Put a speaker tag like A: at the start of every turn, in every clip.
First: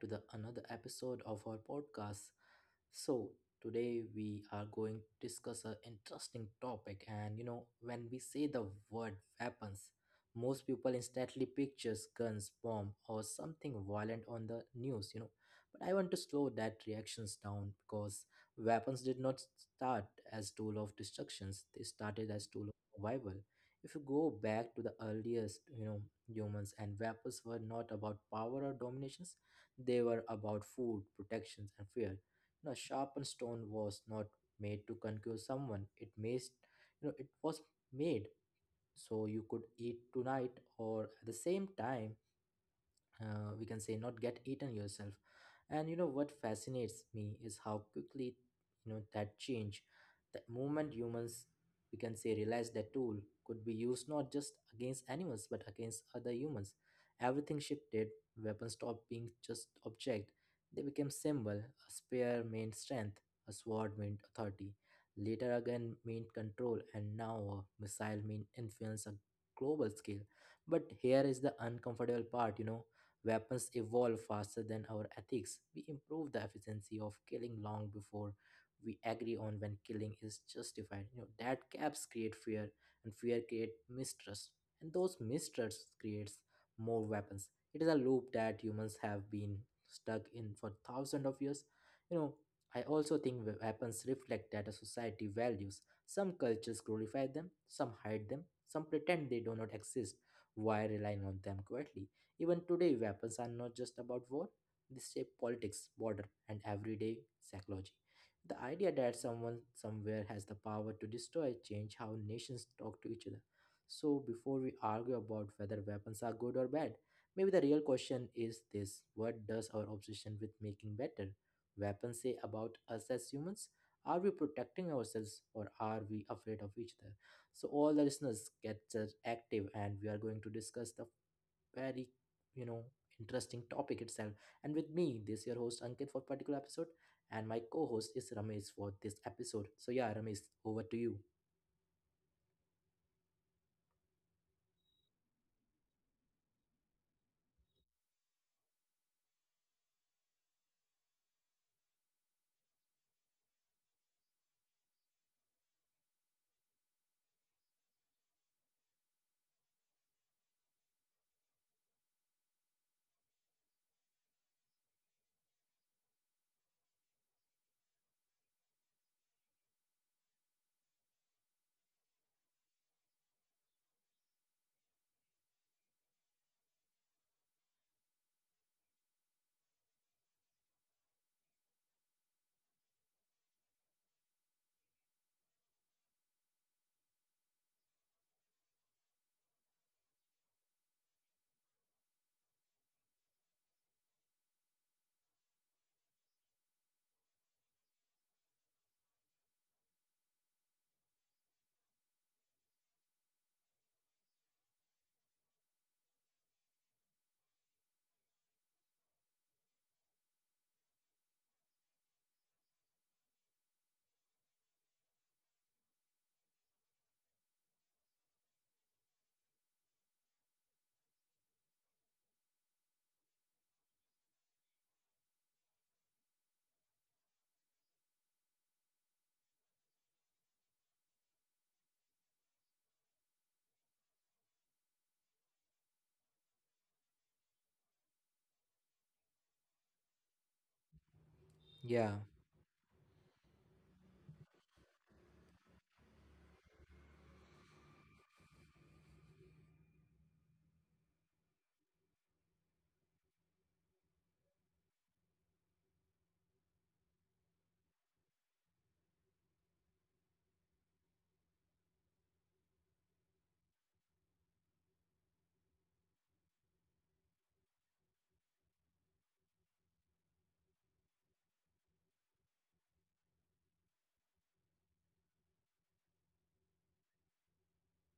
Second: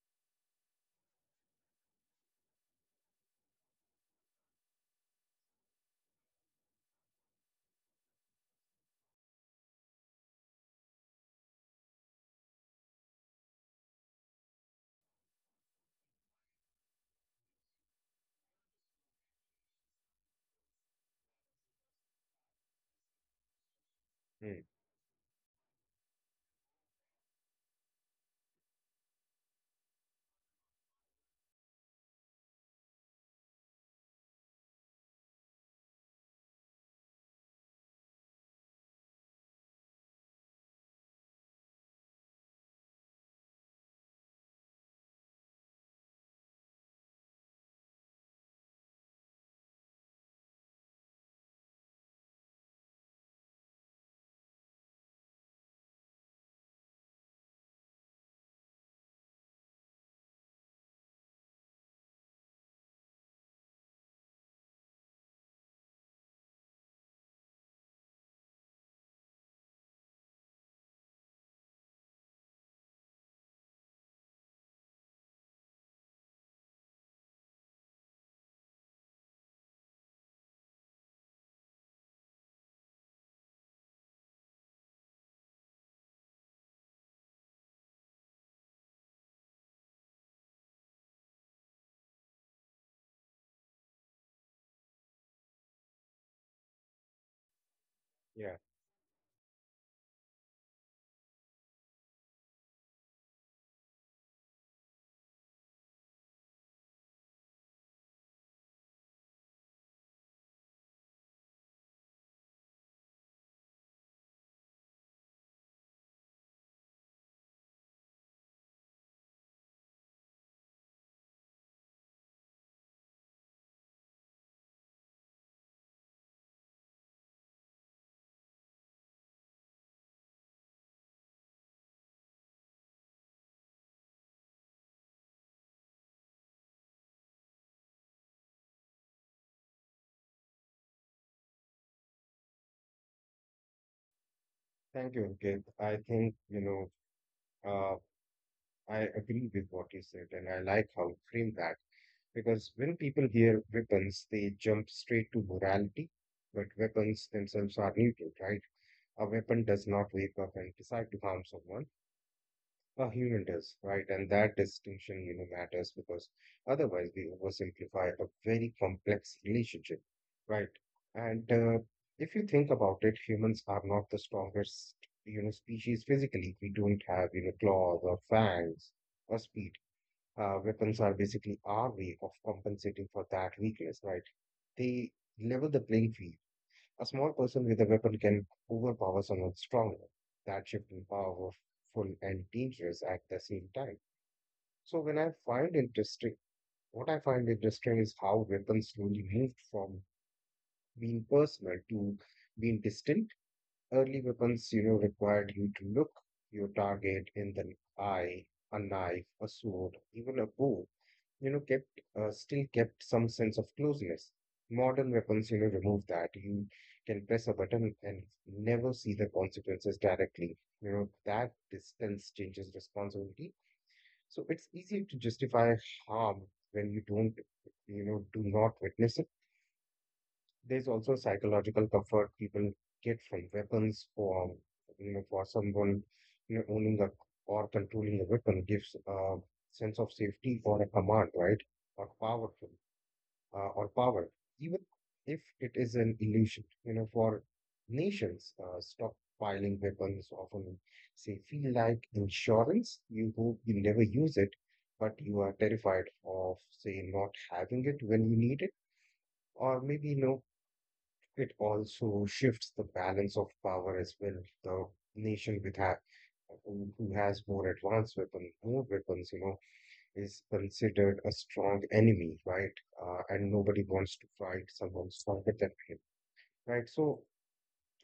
A: to the another episode of our podcast. So, Today we are going to discuss an interesting topic and when we say the word weapons, most people instantly pictures guns, bomb or something violent on the news. But I want to slow that reactions down because weapons did not start as tool of destructions. They started as tool of survival. If you go
B: Hmm.
A: back to the earliest, humans and weapons were not about power or dominations, they were about food, protections, and fear. A sharpened stone was not made to conquer someone. It was made so you could eat tonight, or at the same time, we can say not get eaten yourself. And what fascinates me is how quickly that change. The moment humans, we can say, realize that tool could be used not just against animals but against other humans, everything shifted. Weapons stopped being just object, they became symbol. A spear meant strength, a sword meant authority, later again meant control, and now a missile meant influence, a global scale. But here is the uncomfortable part. Weapons evolve faster than our ethics. We improve the efficiency of killing long before we agree on when killing is justified. That gaps create fear and fear create mistrust. And those mistrusts creates more weapons. It is a loop that humans have been stuck in for thousands of years. You know, I also think weapons reflect that a society values. Some cultures glorify them, some hide them,
B: Yeah,
A: some pretend they do not exist while relying on them quietly. Even today, weapons are not just about war, they shape politics, border, and everyday psychology. The idea that someone somewhere has the power to destroy change how nations talk to each other. So before we argue about whether weapons are good or bad, maybe the real question is this: what does our obsession with making better weapons say about us as humans? Are we protecting ourselves or are we afraid of each other? So all the listeners get just active and we are going to discuss the very, you know interesting topic itself, and with me this your host Ankit for particular episode, and my co-host is Ramesh for this episode. So yeah, Ramesh, over to you.
B: thank you, Ankit. I think, you know, uh, I agree with what you said, and I like how you framed that because when people hear weapons, they jump straight to morality, but weapons themselves are neutral, right? A weapon does not wake up and decide to harm someone. A human does, right? And that distinction, you know, matters because otherwise we oversimplify a very complex relationship, right? And if you think about it, humans are not the strongest, you know, species physically. We don't have, you know, claws or fangs or speed. Weapons are basically our way of compensating for that weakness, right? They level the playing field. A small person with a weapon can overpower someone stronger. That shift in powerful and dangerous at the same time. So when I find interesting, What I find interesting is how weapons slowly moved from being personal to being distant. Early weapons, you know, required you to look your target in the eye, a knife, a sword, even a bow, you know, kept still kept some sense of closeness. Modern weapons, you know, remove that. You can press a button and never see the consequences directly. You know, that distance changes responsibility. So it's easier to justify harm when you don't, you know, do not witness it. There's also psychological comfort people get from weapons for, you know, for someone, you know, owning a or controlling a weapon gives a sense of safety or a command, right? Or powerful
A: Yeah.
B: or power, even if it is an illusion. You know, for nations, stockpiling weapons often say feel like insurance. You hope you never use it, but you are terrified of say not having it when you need it, or maybe you know. It also shifts the balance of power as well. The nation with ha- who has more advanced weapons, more weapons, you know, is considered a strong enemy, right? And nobody wants to fight someone stronger than him, right? So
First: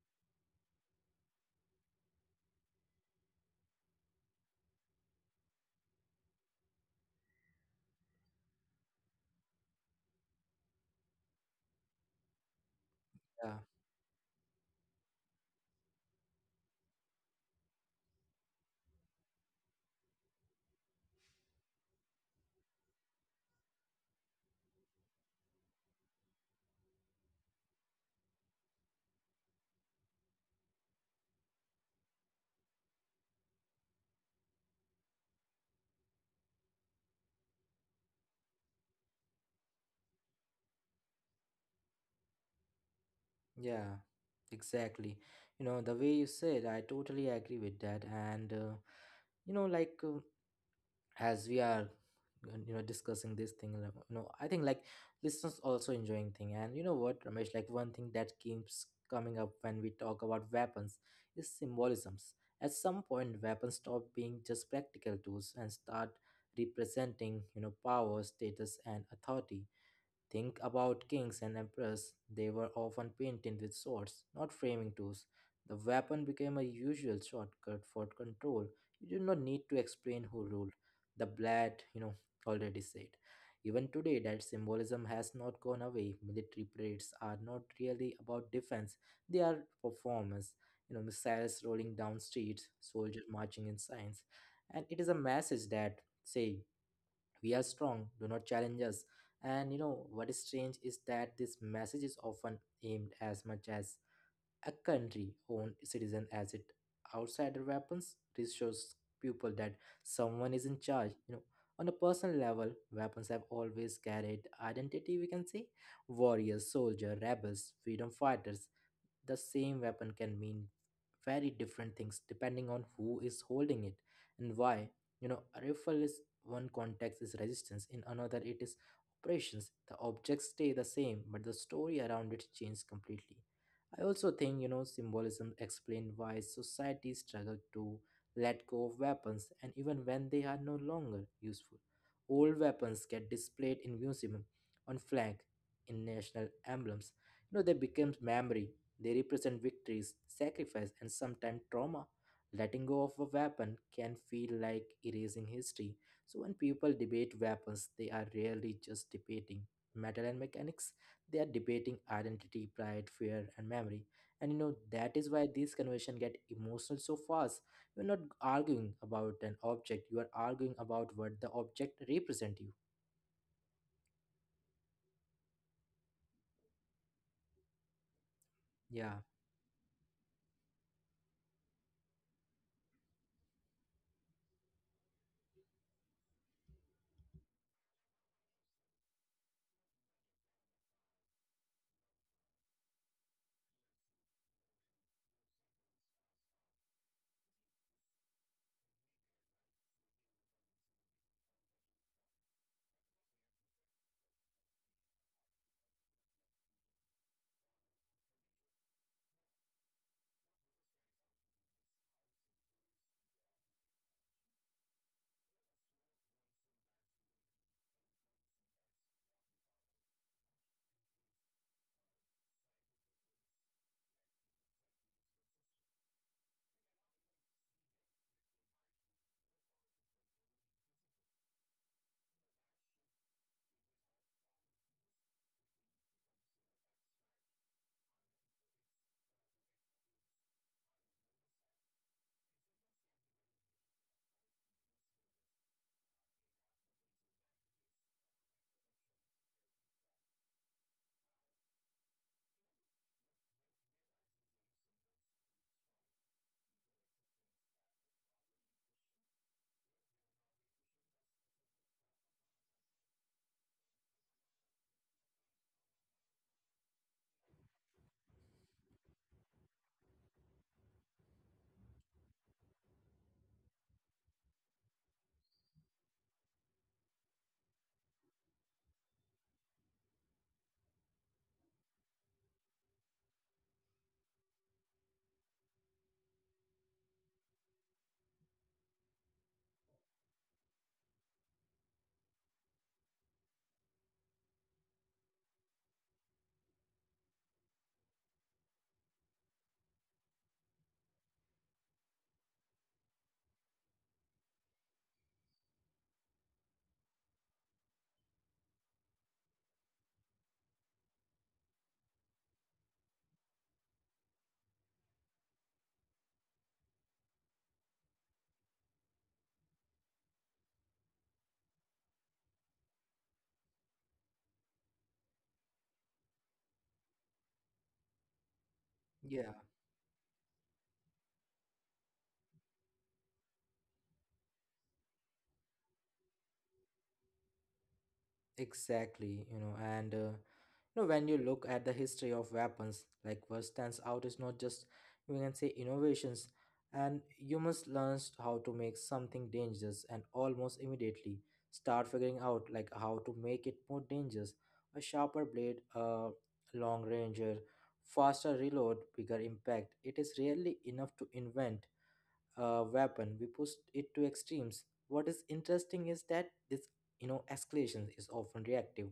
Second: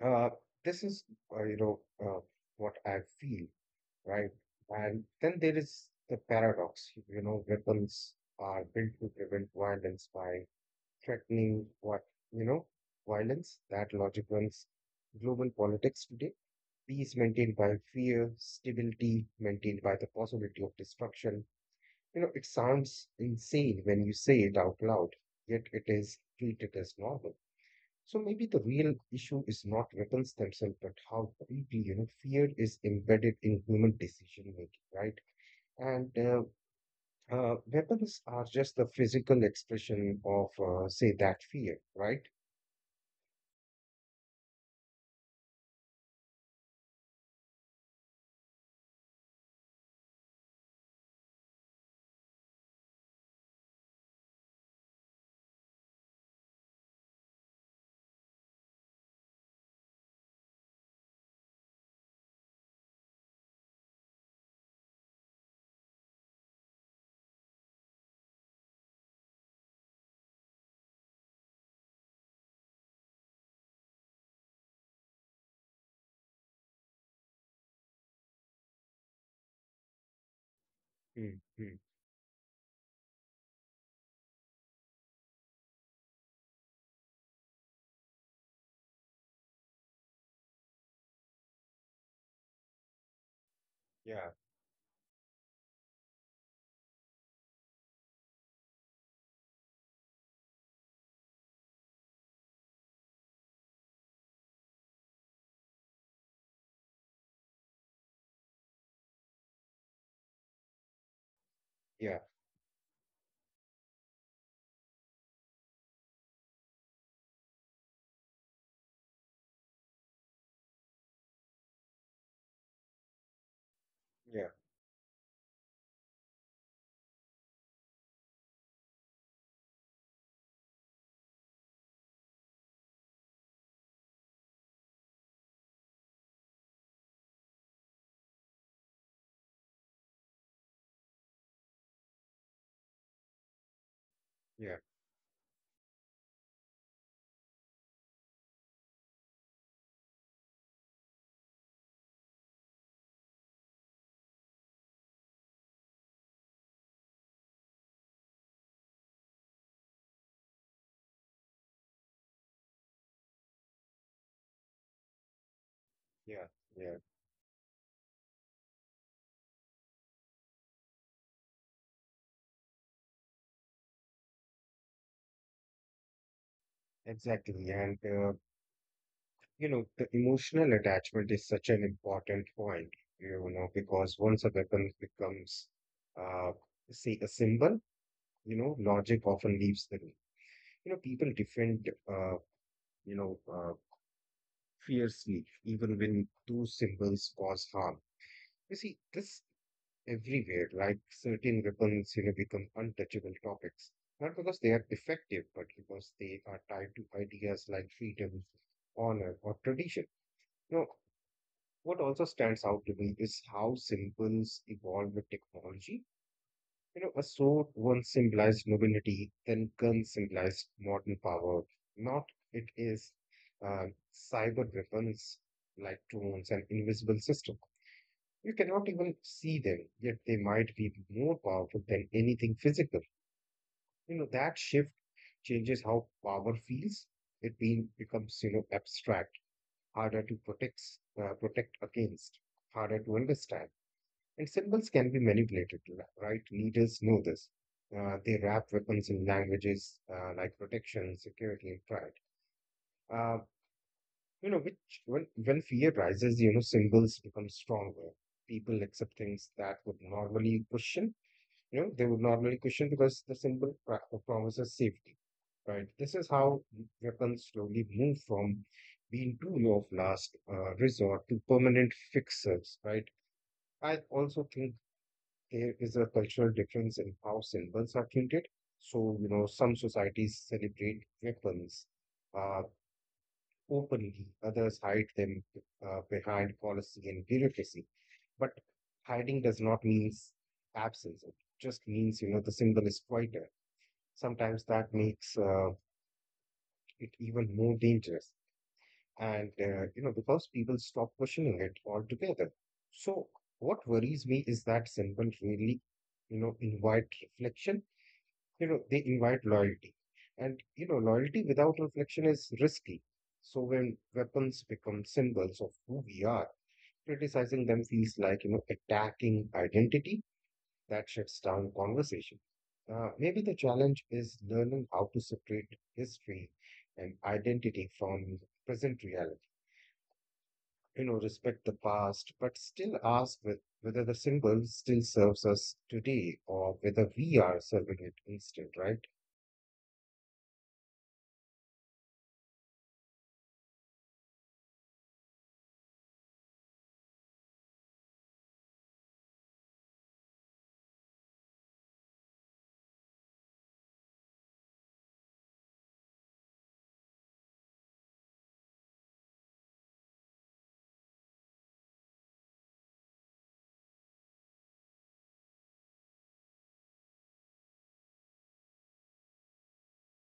B: uh, this is, you know, uh, what I feel, right? And then there is the paradox, you know, weapons are built to prevent violence by threatening what, you know, violence. That
A: Yeah.
B: logic runs global politics today. Peace maintained by fear, stability maintained by the possibility of destruction, you know, it sounds insane when you say it out loud, yet it is treated as normal. So maybe the real issue is not weapons themselves, but how deeply, you know, fear is embedded in human decision making, right? And Weapons are just the physical expression of, say, that fear, right?
A: Yeah, exactly. The way you said, I totally agree with that. And you know like uh, as we are, discussing this thing, like, I think, like, listeners also enjoying thing. And you know what, Ramesh, like, one thing that keeps coming up when we talk about weapons is symbolisms. At some point weapons stop being just practical tools and start representing, power, status and authority. Think about kings and emperors. They were often painted with swords, not framing tools. The weapon became a usual shortcut for control. You did not need to explain who
B: Mm-hmm.
A: ruled. The blade already said. Even today, that symbolism has not gone away. Military parades are not really about defense, they are performance. Missiles rolling down streets,
B: Yeah,
A: soldiers marching in signs. And it is a message that say, we are strong, do not challenge us. And what is strange is that this message is often aimed as much as a country owned citizen as it outsider. Weapons this shows people that someone is in
B: yeah,
A: charge. On a personal level, weapons have always carried identity, we can say: warriors, soldier, rebels, freedom fighters. The same weapon can mean very different things depending on who
B: yeah,
A: is holding it and why. A rifle is one context is resistance, in another it is operations. The objects stay the same, but the story around it changes completely. I also think symbolism explains why societies struggle to let go of weapons and even when they are no longer useful. Old weapons get
B: yeah,
A: displayed in museum, on flag, in national emblems. They become memory, they represent victories, sacrifice, and sometimes trauma. Letting go of a weapon can feel like erasing history. So when people debate weapons, they are rarely just debating metal and mechanics. They are debating identity, pride, fear, and memory. And that is
B: yeah,
A: why these
B: yeah,
A: conversations get emotional so fast. You're not arguing about an object, you are arguing about what the object represents you.
B: exactly. And you know, the
A: Yeah.
B: emotional attachment is such an important point, you know, because once a weapon becomes, uh, say, a symbol, you know, logic often leaves the room. You know, people defend, you know, uh, fiercely, even when those symbols cause harm. You see this everywhere, like certain weapons, you know, become untouchable topics, not because they are effective, but because they are tied to ideas like freedom, honor, or tradition. What also stands out to me is how symbols evolve with technology. You know, a sword once symbolized nobility, then gun symbolized modern power. Not it is uh, Cyber weapons like drones and invisible systems. You cannot even see them, yet they might be more powerful than anything physical. You know, that shift changes how power feels. Becomes, you know, abstract, harder to protect, protect against, harder to understand. And symbols can be manipulated, right? Leaders know this. They wrap weapons in languages like protection, security, and pride. Uh, you know, which When fear rises, you know, symbols become stronger. People accept things that would normally question. You know, they would normally question because the promises safety, right? This is how weapons slowly move from being tool of last resort to permanent fixers, right? I also think there is a cultural difference in how symbols are treated. So, you know, some societies celebrate weapons uh, openly, others hide them behind policy and bureaucracy. But hiding does not mean absence, it just means, you know, the symbol is quieter. Sometimes that makes it even more dangerous. And, you know, because people stop questioning it altogether. So, what worries me is that symbol really, you know, invite reflection. You know, they invite loyalty, and you know, loyalty without reflection is risky. So when weapons become symbols of who we are, criticizing them feels like, you know, attacking identity. That shuts down conversation. Maybe the challenge is learning how to separate history and identity from present reality,
A: Yeah.
B: you know, respect the past but still ask with whether the symbol still serves us today or whether we are serving it instead, right?
A: Exactly. you know, and you know When you look at the history of weapons, like, what stands out is not just, we can say, innovations, and humans learned how to make something dangerous and almost immediately start figuring out like how to make it more dangerous. A sharper blade, a long ranger, faster reload, bigger impact. It is rarely enough to invent weapon, we push it to extremes. What is interesting is that this, escalation is often reactive.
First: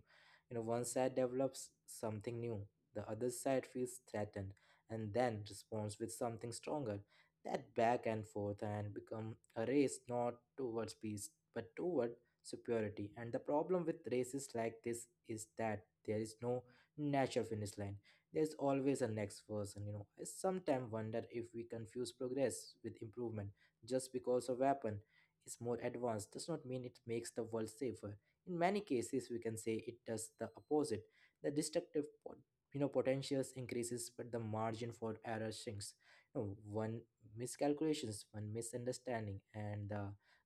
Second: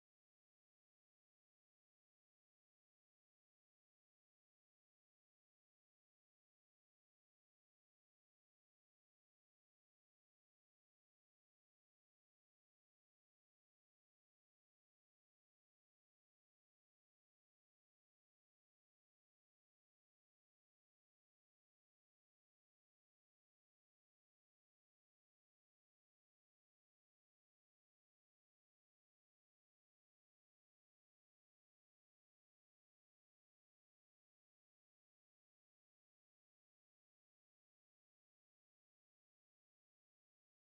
A: One side develops something new, the other side feels threatened and then responds with something stronger. That back and forth and become a race not towards peace but toward superiority. And the problem with races like this is that there is no natural finish line, there's always a next version. I sometimes wonder if we confuse progress with improvement. Just because a weapon is more advanced does not mean it makes the world safer. In many cases, we can say, it does the opposite. The destructive potentials increases but the margin for error shrinks. One miscalculations, one misunderstanding, and the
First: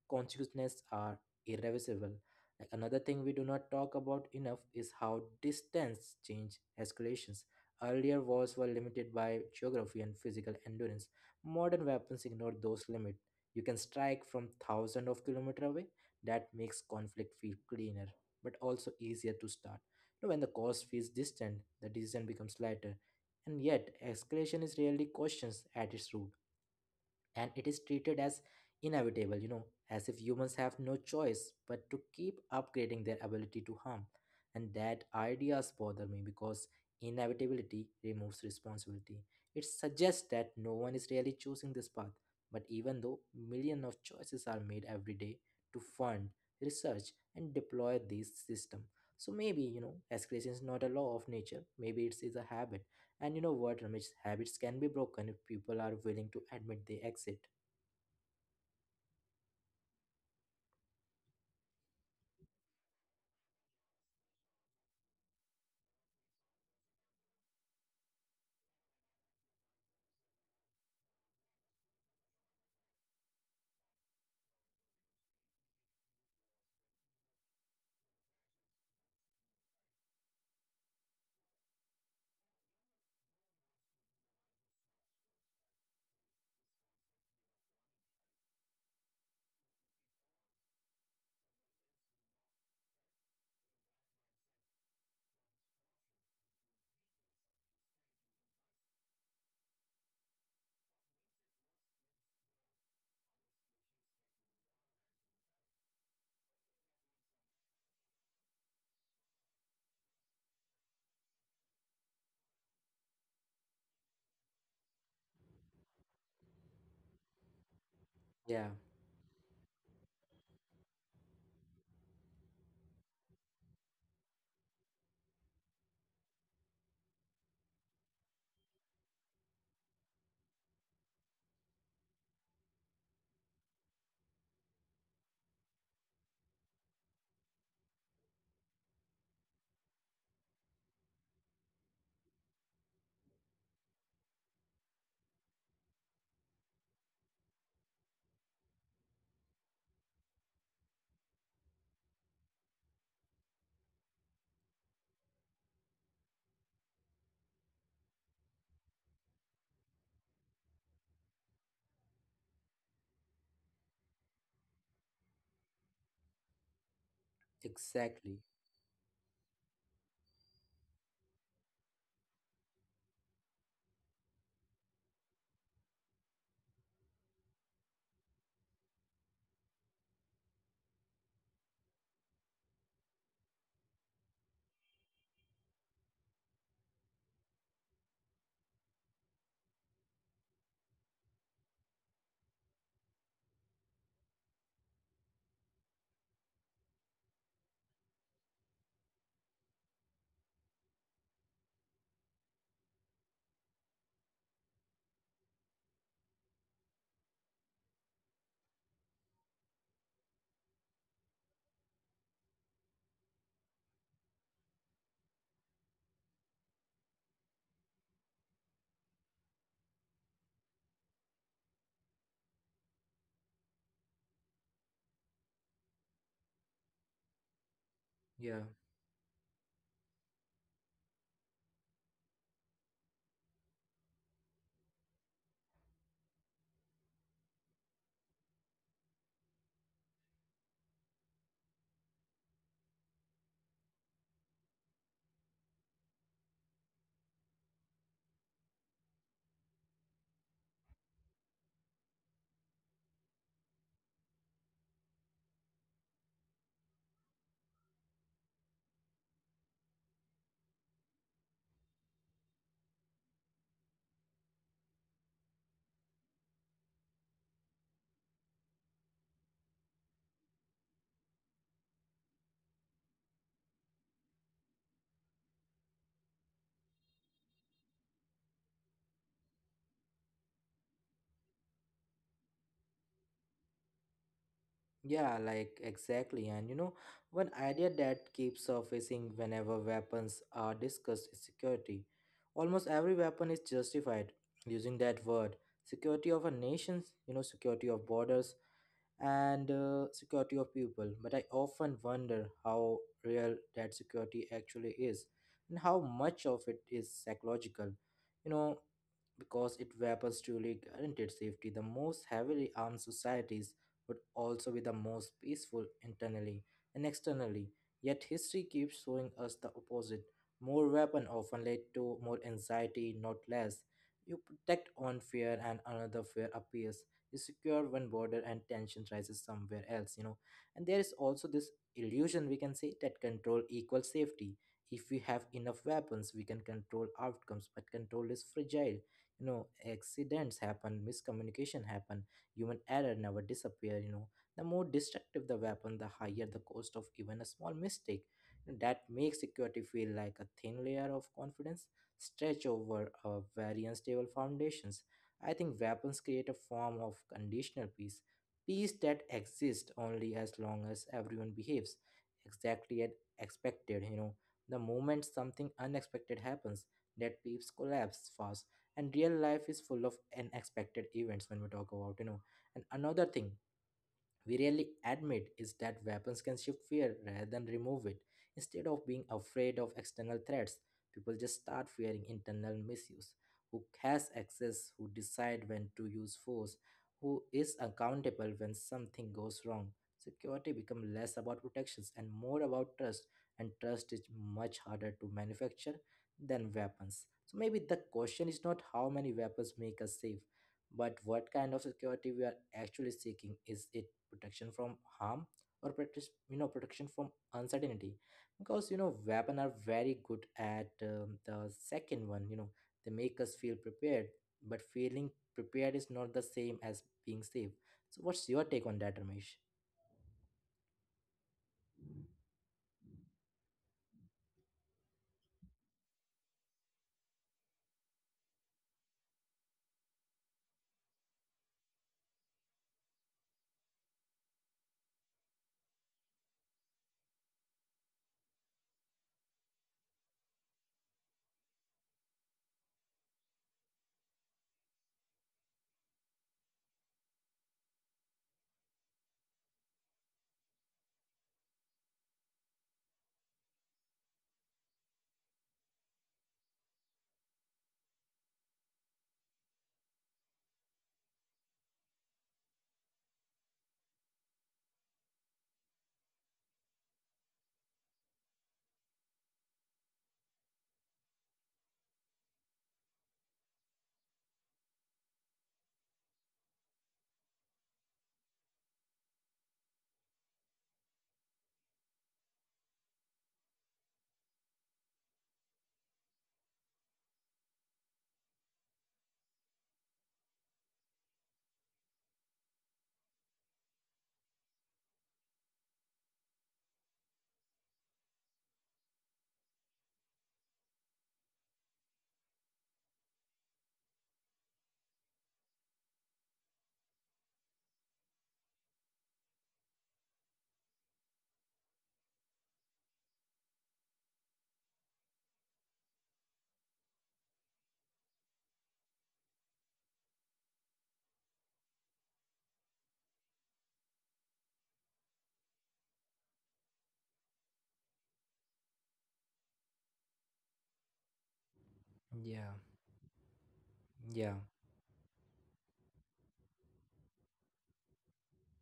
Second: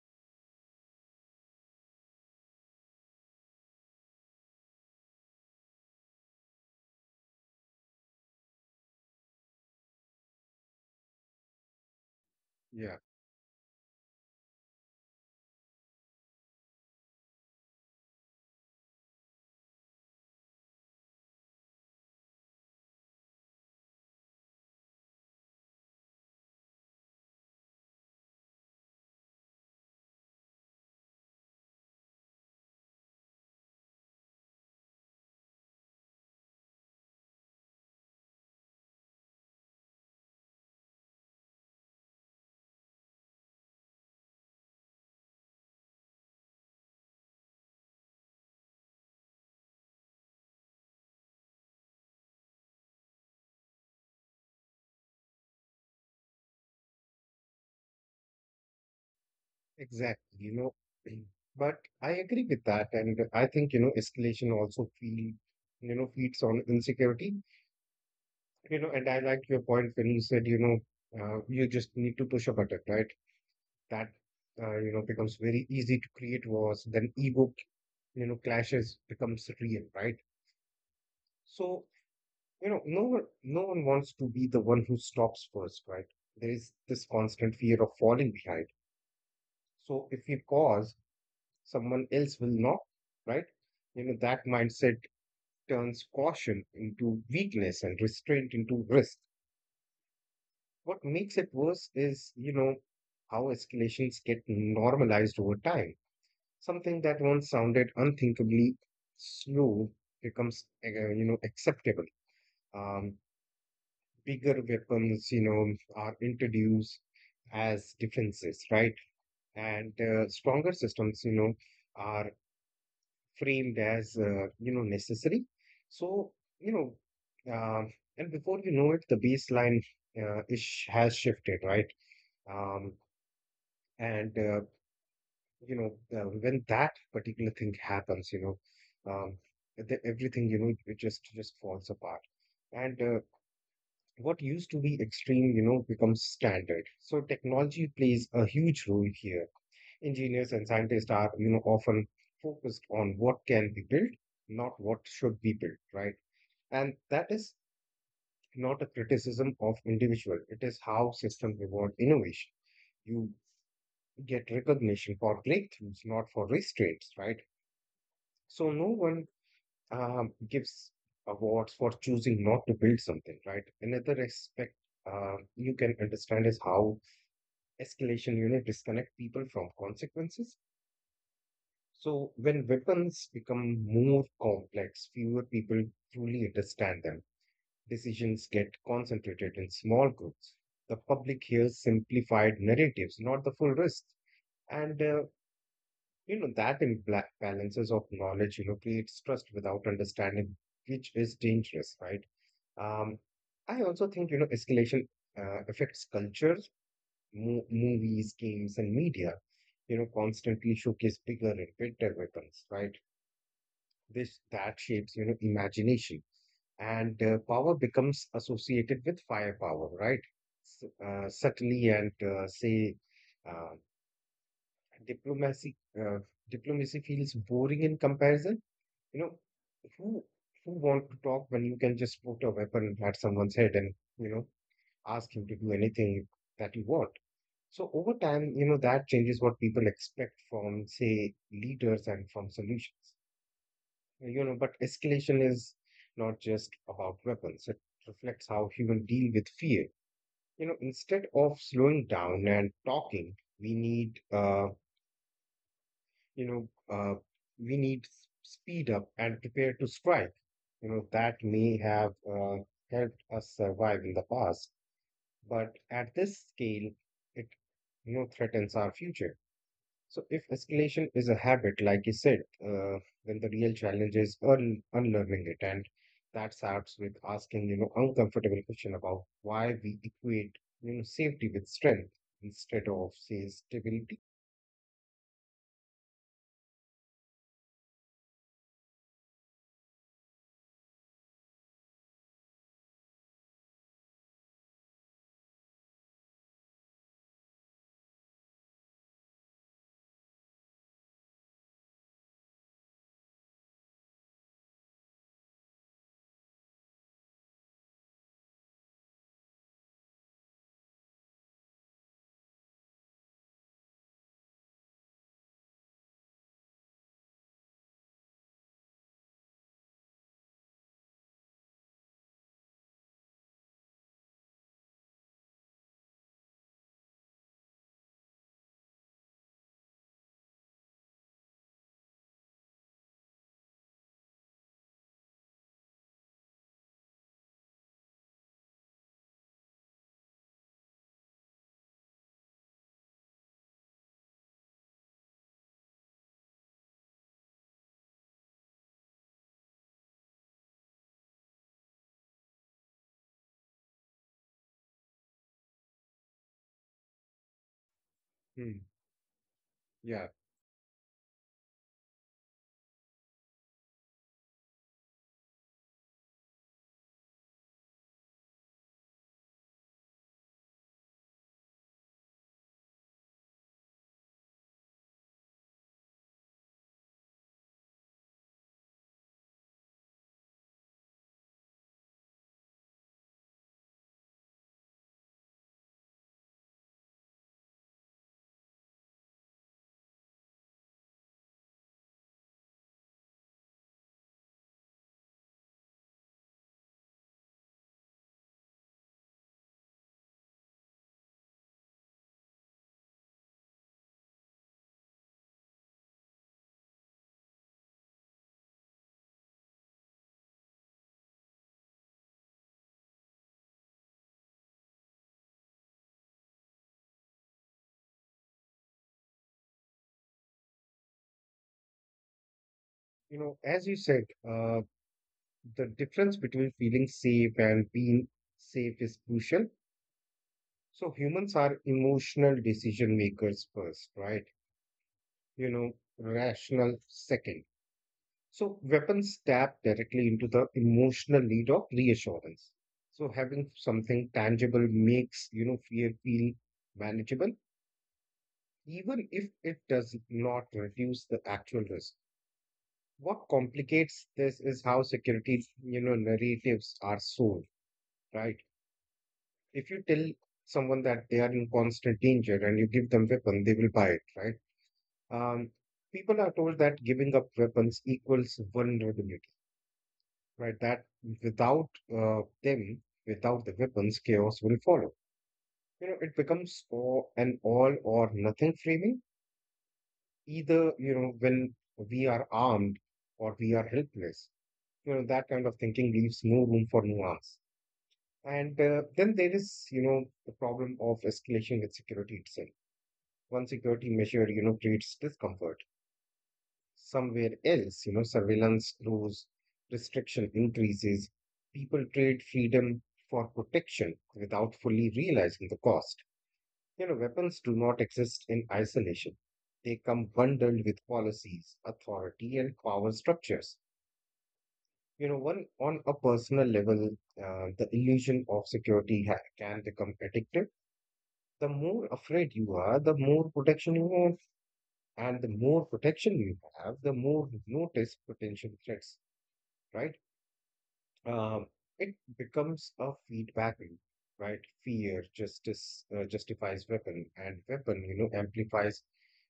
A: consequences are irreversible. Like, another thing we do not talk about enough is how distance change escalations. Earlier wars were limited by geography and physical endurance. Modern weapons ignore those limits. You can strike from thousands of kilometers away. That makes conflict feel cleaner, but also easier to start. Now, when the cause feels distant, the decision becomes lighter. And yet, escalation is rarely questioned at its root and it is treated as inevitable, as if humans have no choice but to keep upgrading their ability to harm. And that ideas bother me because inevitability removes responsibility. It suggests that no one is really choosing this path. But even though millions of choices are made every day to fund, research, and deploy these systems. So maybe escalation is not a law of nature, maybe it is a habit. And you know what, Ramesh? Habits can be broken if people are willing to admit they exit.
B: Exactly, you know, but I agree with that, and I think, you know, escalation also feed, you know, feeds on insecurity, you know, and I like your point when you said, you know, you just need to push a button, right? That you know becomes very easy to create wars. Then ego, you know, clashes becomes real, right? So, you know, no one wants to be the one who stops first, right? There is this constant fear of falling behind. So if you pause someone else will not, right? You know, that mindset turns caution into weakness and restraint into risk. What makes it worse is, you know, how escalations get normalized over time. Something that once sounded unthinkably slow becomes, you know, acceptable. Um, Bigger weapons, you know, are introduced as defenses, right?
A: Yeah.
B: And stronger systems, you know, are framed as you know necessary. So you know, um, and before you know it, the baseline is has shifted, right? Um, and uh, when that particular thing happens, you know, everything, you know, it just falls apart. And What used to be extreme, you know, becomes standard. So technology plays a huge role here. Engineers and scientists are, you know, often focused on what can be built, not what should be built, right? And that is not a criticism of individual, it is how system reward innovation. You get recognition for breakthroughs, not for restraints, right? So no
A: Exactly.
B: one, gives awards for choosing not to build something, right? Another aspect you can understand is how escalation, you know, disconnect people from consequences. So when weapons become more complex, fewer people truly understand them. Decisions get concentrated in small groups. The public hears simplified narratives, not the full risk. And you know that imbalances of knowledge, you know, creates trust without understanding, which is dangerous, right? Um, I also think, you know, escalation affects cultures, movies, games, and media. You know, constantly showcase bigger and better weapons, right? This that shapes, you know, imagination, and power becomes associated with firepower, right? Subtly and uh, diplomacy. Diplomacy feels boring in comparison. You
A: Yeah.
B: know, who who want to talk when you can just put a weapon at someone's head and, you know, ask him to do anything that you want. So over time, you know, that changes what people expect from, say, leaders and from solutions. You know, but escalation is not just about weapons. It reflects how humans deal with fear. You know, instead of slowing down and talking, we need, you know, uh, we need speed up and prepare to strike. You know, that may have helped us survive in the past, but at this scale, it, you know, threatens our future. So, if escalation is a habit, like you said, uh, then the real challenge is unlearning it, and that starts with asking, you know, uncomfortable question about why we equate, you know, safety with strength instead of, say, stability.
A: Yeah, like, exactly. And one idea that keeps surfacing whenever weapons are discussed is security. Almost every weapon is justified using that word. Security of a nation, security of borders, and security of people. But I often wonder how real that security actually is and how much of it is psychological. You know, because it weapons truly, guaranteed safety. The most heavily armed societies would also be the most peaceful internally and externally. Yet history keeps showing us the opposite. More weapon often led to more anxiety, not less. You protect one fear and another fear appears. You secure one border and tension rises somewhere else. And there is also this illusion, we can say, that control equals safety. If we have enough weapons, we can control outcomes, but control is fragile. you know Accidents happen, miscommunication happen, human error never disappear. The more destructive the weapon, the higher the cost of even a small mistake. And that makes security feel like a thin layer of confidence stretch over a very unstable foundations. I think weapons create a form of conditional peace,
B: Hmm.
A: peace that
B: Yeah,
A: exists only as long as everyone behaves exactly as expected. The moment something unexpected happens, that peeps collapse fast. And real life is full of unexpected events when we talk about, and another thing we rarely admit is that weapons can shift fear rather than remove it. Instead of being afraid of external threats, people just start fearing internal misuse. Who has access, who decide when to use force, who is accountable when something goes wrong. Security becomes less about protections and more about trust, and trust is much harder to manufacture than weapons. So maybe the question is not how many weapons make us safe, but what kind of security we are actually seeking? Is it protection from harm or protection from uncertainty? Because weapons are very good at the second one. They make us feel prepared, but feeling prepared is not the same as being safe. So, what's your take on that, Ramesh?
B: you know, as you said, uh, the difference between feeling safe and being safe is crucial. So, humans are emotional decision makers first, right? You know, rational second. So weapons tap directly into the emotional need of reassurance. So having something tangible makes, you know, fear feel manageable, even if it does not reduce the actual risk. What complicates this is how security, you know, narratives are sold, right? If you tell someone that they are in constant danger and you give them weapon, they will buy it, right? Um, People are told that giving up weapons equals vulnerability, right? That without uh, them, without the weapons, chaos will follow. You know, it becomes an all or nothing framing. Either, you know, when we are armed or we are helpless, you know, that kind of thinking leaves no room for nuance. And then there is, you know, the problem of escalation with security itself. One security measure, you know, creates discomfort. Somewhere else. You know, surveillance grows, restriction increases, people trade freedom for protection without fully realizing the cost. You know, weapons do not exist in isolation. They come bundled with policies, authority, and power structures. You know, one on a personal level, the illusion of security can become addictive. The more afraid you are, the more protection you want, and the more protection you have, the more you notice potential threats. Right? Um, it becomes a
A: Yeah,
B: feedback loop, right?
A: yeah,
B: Fear justice justifies weapon, and weapon, you know, amplifies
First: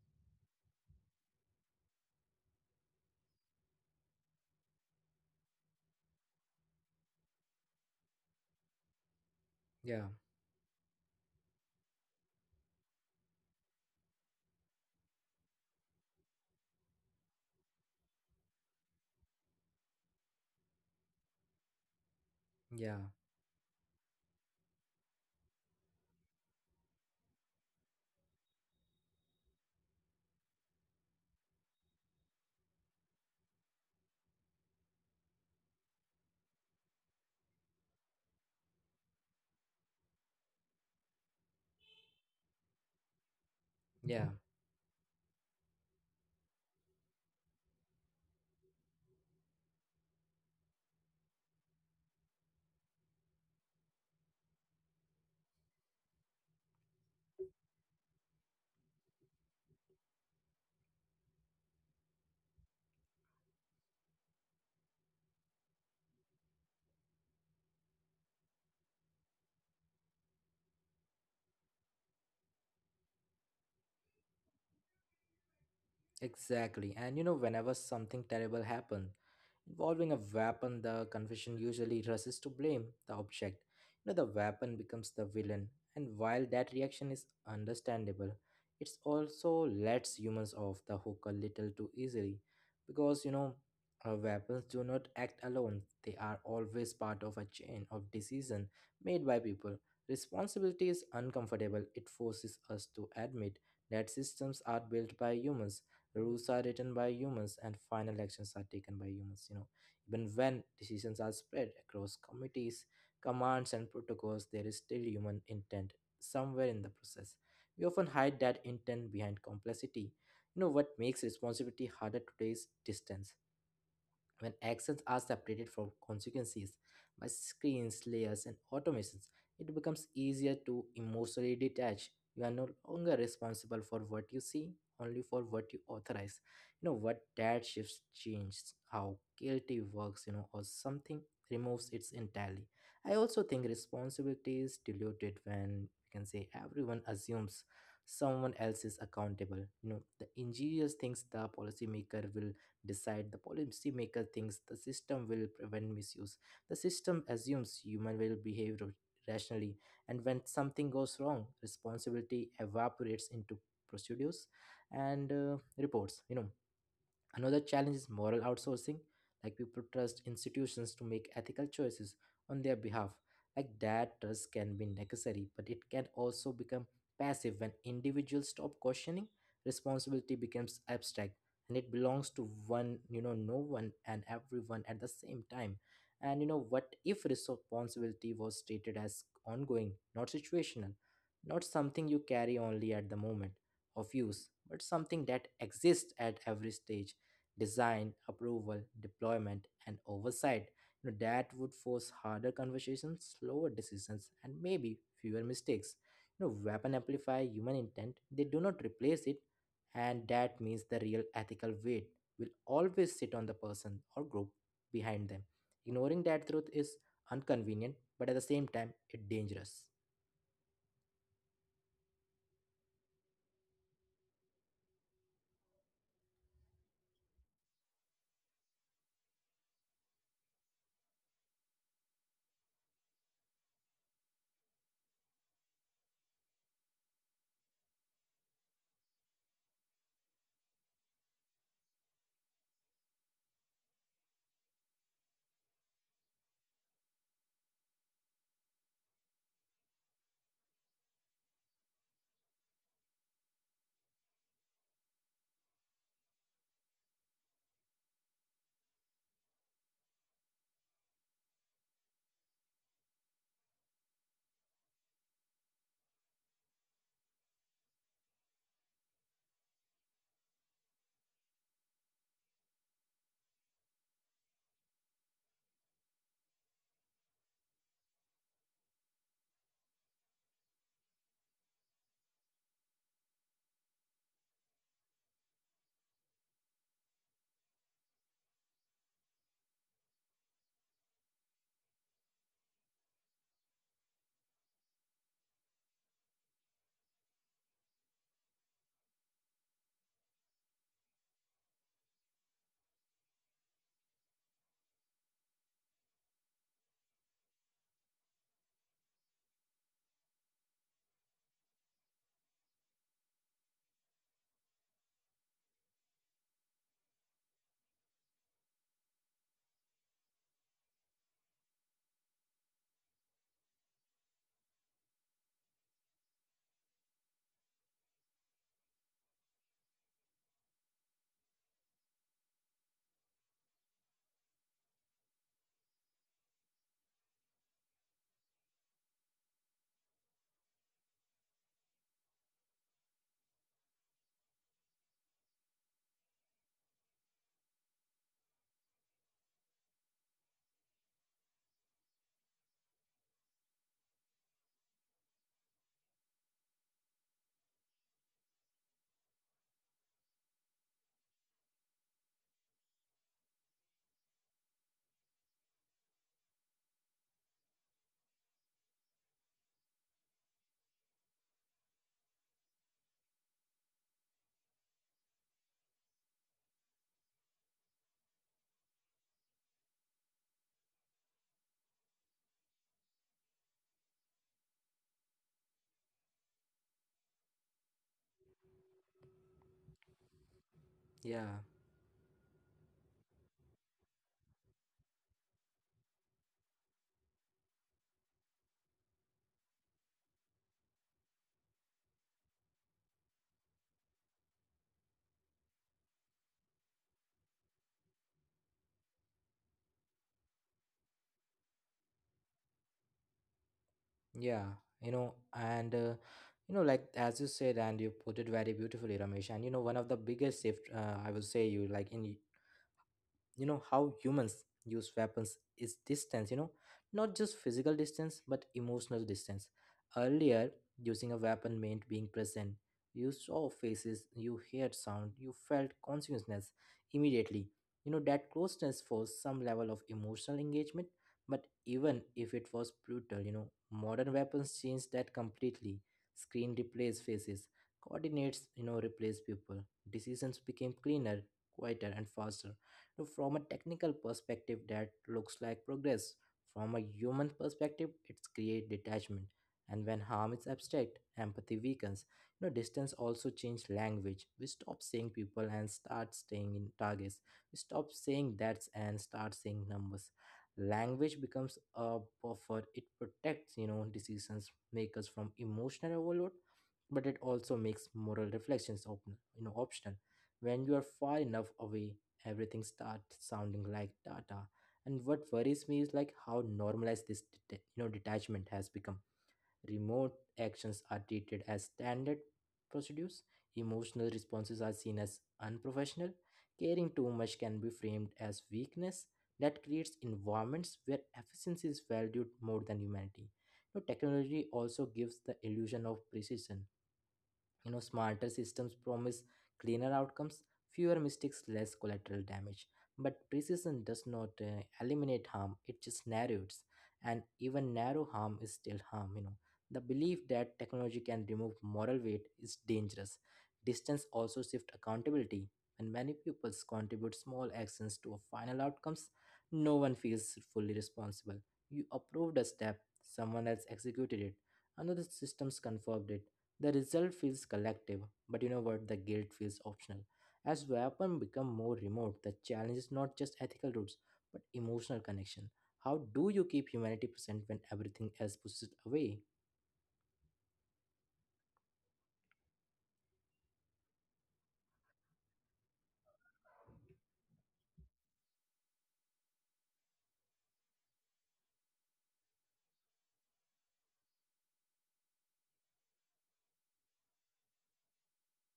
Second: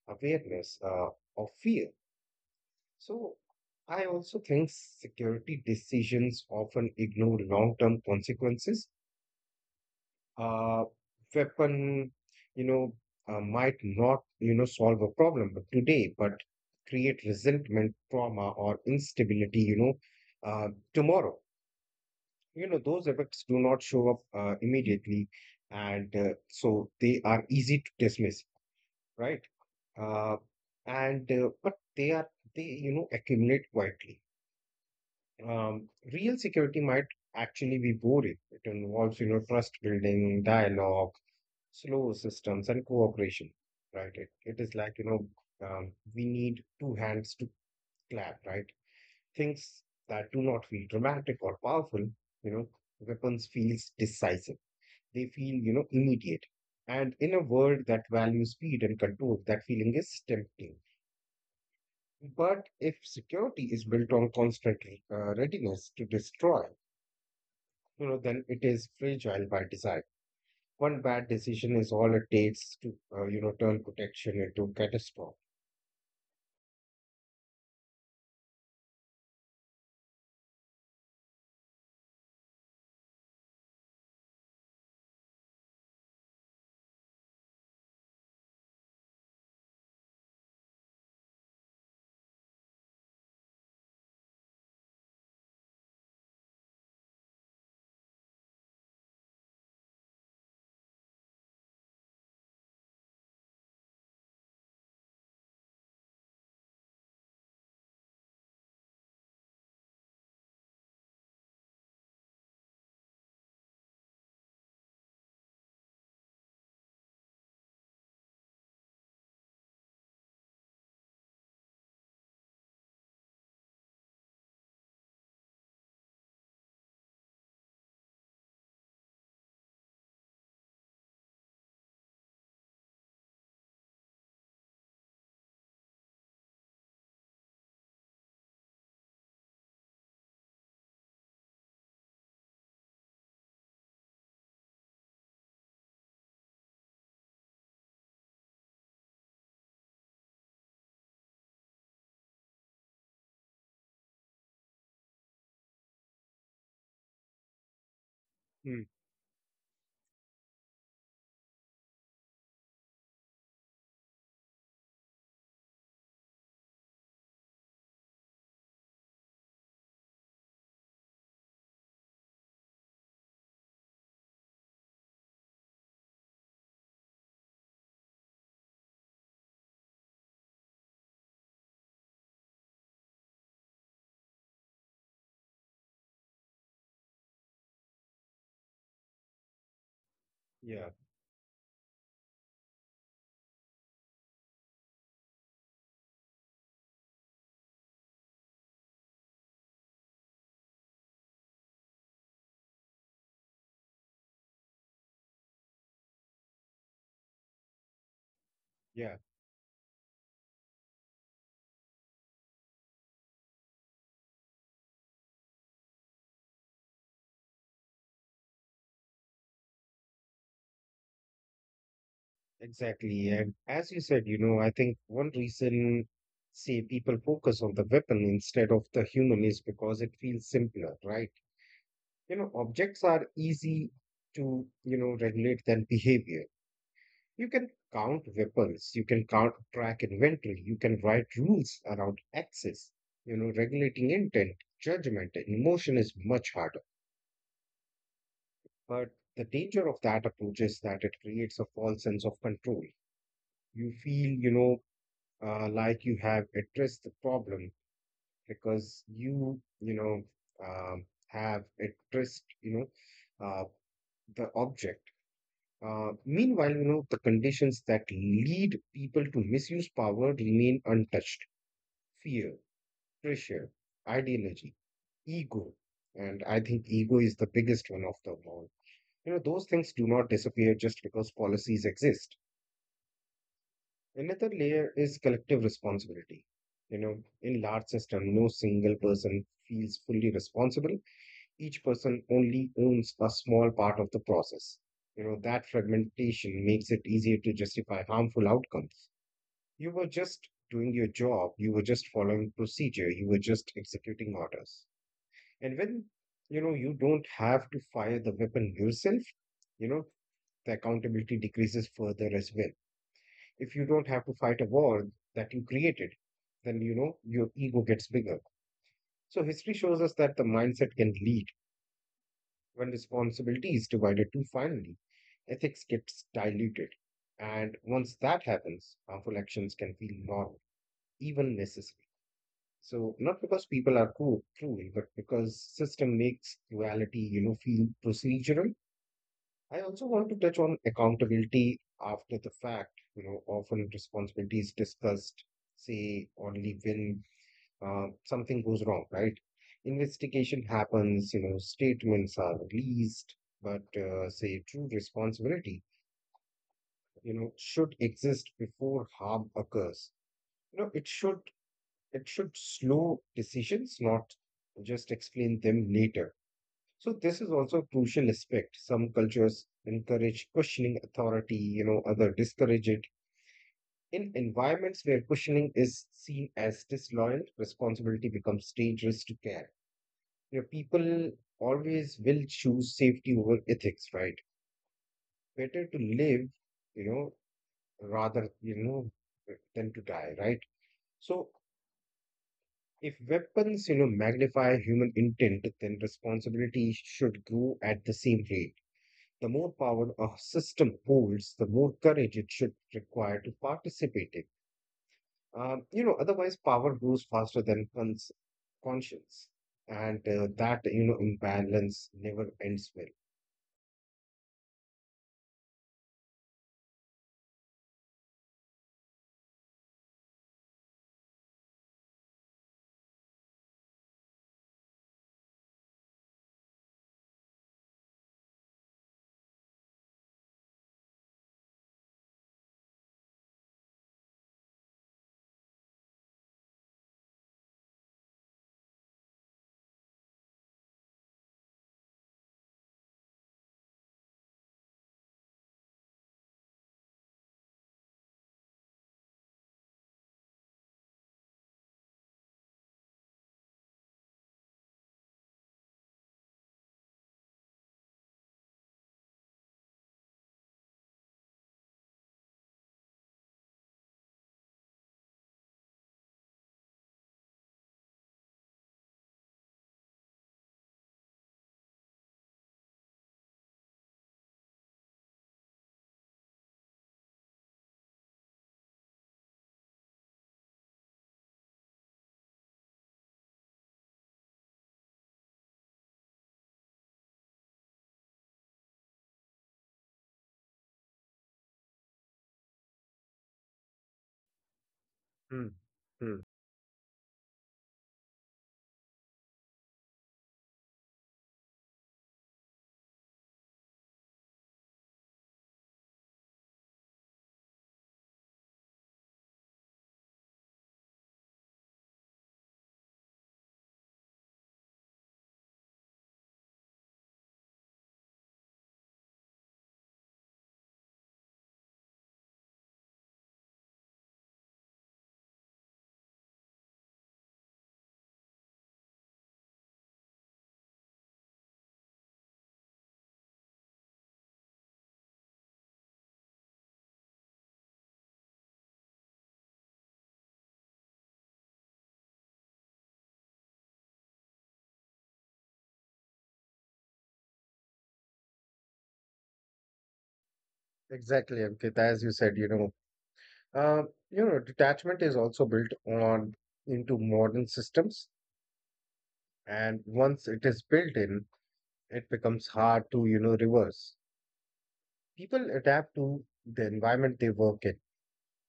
B: awareness of fear. So I also think security decisions often ignore long-term consequences.
A: yeah,
B: Uh, Weapon, you know, might not, you know, solve a problem but today, but create resentment, trauma, or instability, you know, uh, tomorrow. You know,
A: yeah,
B: those effects do not show up immediately, and so they are easy to dismiss, right? uh, and But they are, they accumulate quietly. um, Real security might actually be boring. It involves, you know, trust building, dialogue, slow systems, and cooperation, right?
A: yeah.
B: It is like we need two hands to clap, right? Things that do not feel dramatic or powerful, you know. Weapons feels decisive. They feel, you know, immediate. And in a world that values speed and control, that feeling is tempting. But if security is built on constant readiness to destroy, you know, then it is fragile by design. One bad decision is all it takes to, turn protection into catastrophe.
A: Exactly. And whenever something terrible happened involving a weapon, the confession usually rushes to blame the object. The weapon becomes the villain. And while that reaction is understandable, it also lets humans off the hook a little too easily. Because, you know, our weapons do not act alone. They are always part of a chain of decision made by people. Responsibility is uncomfortable. It forces us to admit that systems are built by humans, rules are written by humans, and final actions are taken by humans, you know. Even when decisions are spread across committees, commands, and protocols, there is still human intent somewhere in the process. We often hide that intent behind complexity. You know what makes responsibility harder today is distance. When actions are separated from consequences by screens, layers, and automations, it becomes easier to emotionally detach. You are no longer responsible for what you see, only for what you authorize. You know what, that shifts changes how guilty works, you know, or something removes its entirely. I also think responsibility is diluted when we can say everyone assumes someone else is accountable. You know, the engineers thinks the policymaker will decide, the policy maker thinks the system will prevent misuse, the system assumes human will behave
B: Hmm.
A: rationally. And when something goes wrong, responsibility evaporates into procedures and reports, you know. Another challenge is moral outsourcing, like people trust institutions to make ethical choices on their behalf. Like that trust can be necessary, but it can also become passive when individuals stop questioning. Responsibility becomes abstract, and it belongs to one, you know, no one and everyone at the same time. And you know, what if responsibility was treated as ongoing, not
B: Yeah,
A: situational, not something you carry only at the moment of use, but something that exists at every stage? Design, approval, deployment, and oversight. You know, that would force harder conversations, slower decisions, and maybe fewer mistakes. You know, weapon amplify human intent, they do not
B: yeah,
A: replace it, and that means the real ethical weight will always sit on the person or group behind them. Ignoring that truth is inconvenient, but at the same time, it's dangerous.
B: exactly. And as you said, you know, I think one reason, say, people focus on the weapon instead of the human is because it feels simpler, right? You know, objects are easy to, you know, regulate than behavior. You can count weapons, you can count track inventory, you can write rules around access. You know, regulating intent, judgment, and emotion is much harder. But the danger of that approach is that it creates a false sense of control. You feel, like you have addressed the problem because you have addressed, know, uh, the object. Meanwhile, you know, the conditions that lead people to misuse power remain untouched. Fear, pressure, ideology, ego. And I think ego is the biggest one of them all. You know, those things do not disappear just because policies exist. Another layer is collective responsibility. You know, in large system, no single person feels fully responsible. Each person only owns a small part of the process. You know, that fragmentation makes it easier to justify harmful outcomes. You were just doing your job, you were just following procedure, you were just executing orders. And when, you know, you don't have to fire the weapon yourself, you know, the accountability decreases further as well. If you don't have to fight a war that you created, then, you know, your ego gets bigger. So history shows us that the mindset can lead when responsibility is divided too finely, ethics gets diluted. And once that happens, harmful actions can feel normal, even necessary. So not because people are cruel, but because system makes cruelty, you know, feel procedural. I also want to touch on accountability after the fact. You know, often responsibility is discussed, say, only when something goes wrong, right? Investigation happens, you know, statements are released, but say true responsibility, you know, should exist before harm occurs. You know, it should slow decisions, not just explain them later. So this is also a crucial aspect. Some cultures encourage questioning authority, you know, other discourage it. In environments where questioning is seen as disloyal, responsibility becomes dangerous to care. You know, people always will choose safety over ethics, right? Better to live, you know, rather, you know, than to die, right? So
A: Yeah.
B: if weapons, you know, magnify human intent, then responsibility should grow at the same rate. The more power a system holds, the more courage it should require to participate in. You know, otherwise power grows faster than conscience. And that, you know, imbalance never ends well.
A: Yeah, you know, and uh, like as you said, and you put it very beautifully, Ramesh. And you know, one of the biggest shift, I would say, you like in you know, how humans use weapons is distance, you know, not just physical distance but emotional distance. Earlier, using a weapon meant being present. You saw faces, you heard sound, you felt consciousness immediately. You know, that closeness forced some level of emotional engagement, but even if it was brutal, you know, modern weapons changed that completely. Screen replaced faces, coordinates, you know, replaced people. Decisions became cleaner, quieter, and faster. Now, from a technical perspective, that looks like progress. From a human perspective, it's create detachment. And when harm is abstract, empathy weakens. You know, distance also changed language. We stop saying people and start staying in targets. We stop saying that's and start saying numbers. Language becomes a buffer. It protects, you know, decisions makers from emotional overload, but it also makes moral reflections open, you know, optional. When you are far enough away, everything starts sounding like data. And what worries me is like how normalized this you know, detachment has become. Remote actions are treated as standard procedures. Emotional responses are seen as
B: Hmm,
A: unprofessional.
B: hmm.
A: Caring too much can be framed as weakness. That creates environments where efficiency is valued more than humanity. Now, technology also gives the illusion of precision, you know. Smarter systems promise cleaner outcomes, fewer mistakes, less collateral damage. But precision does not eliminate harm, it just narrows. And even narrow harm is still harm, you know. The belief that technology can remove moral weight is dangerous. Distance also shifts accountability. When many pupils contribute small actions to a final outcomes, no one feels fully responsible. You approved a step, someone else executed it, another systems confirmed it, the result feels collective, but you know what? The guilt feels optional. As weapons become more remote, the challenge is not just ethical roots, but emotional connection. How do you keep humanity present when everything else pushes it away?
B: Exactly, Ankit. As you said, uh, you know, detachment is also built on into modern systems, and once it is built in, it becomes hard to, you know, reverse. People adapt to the environment they work in.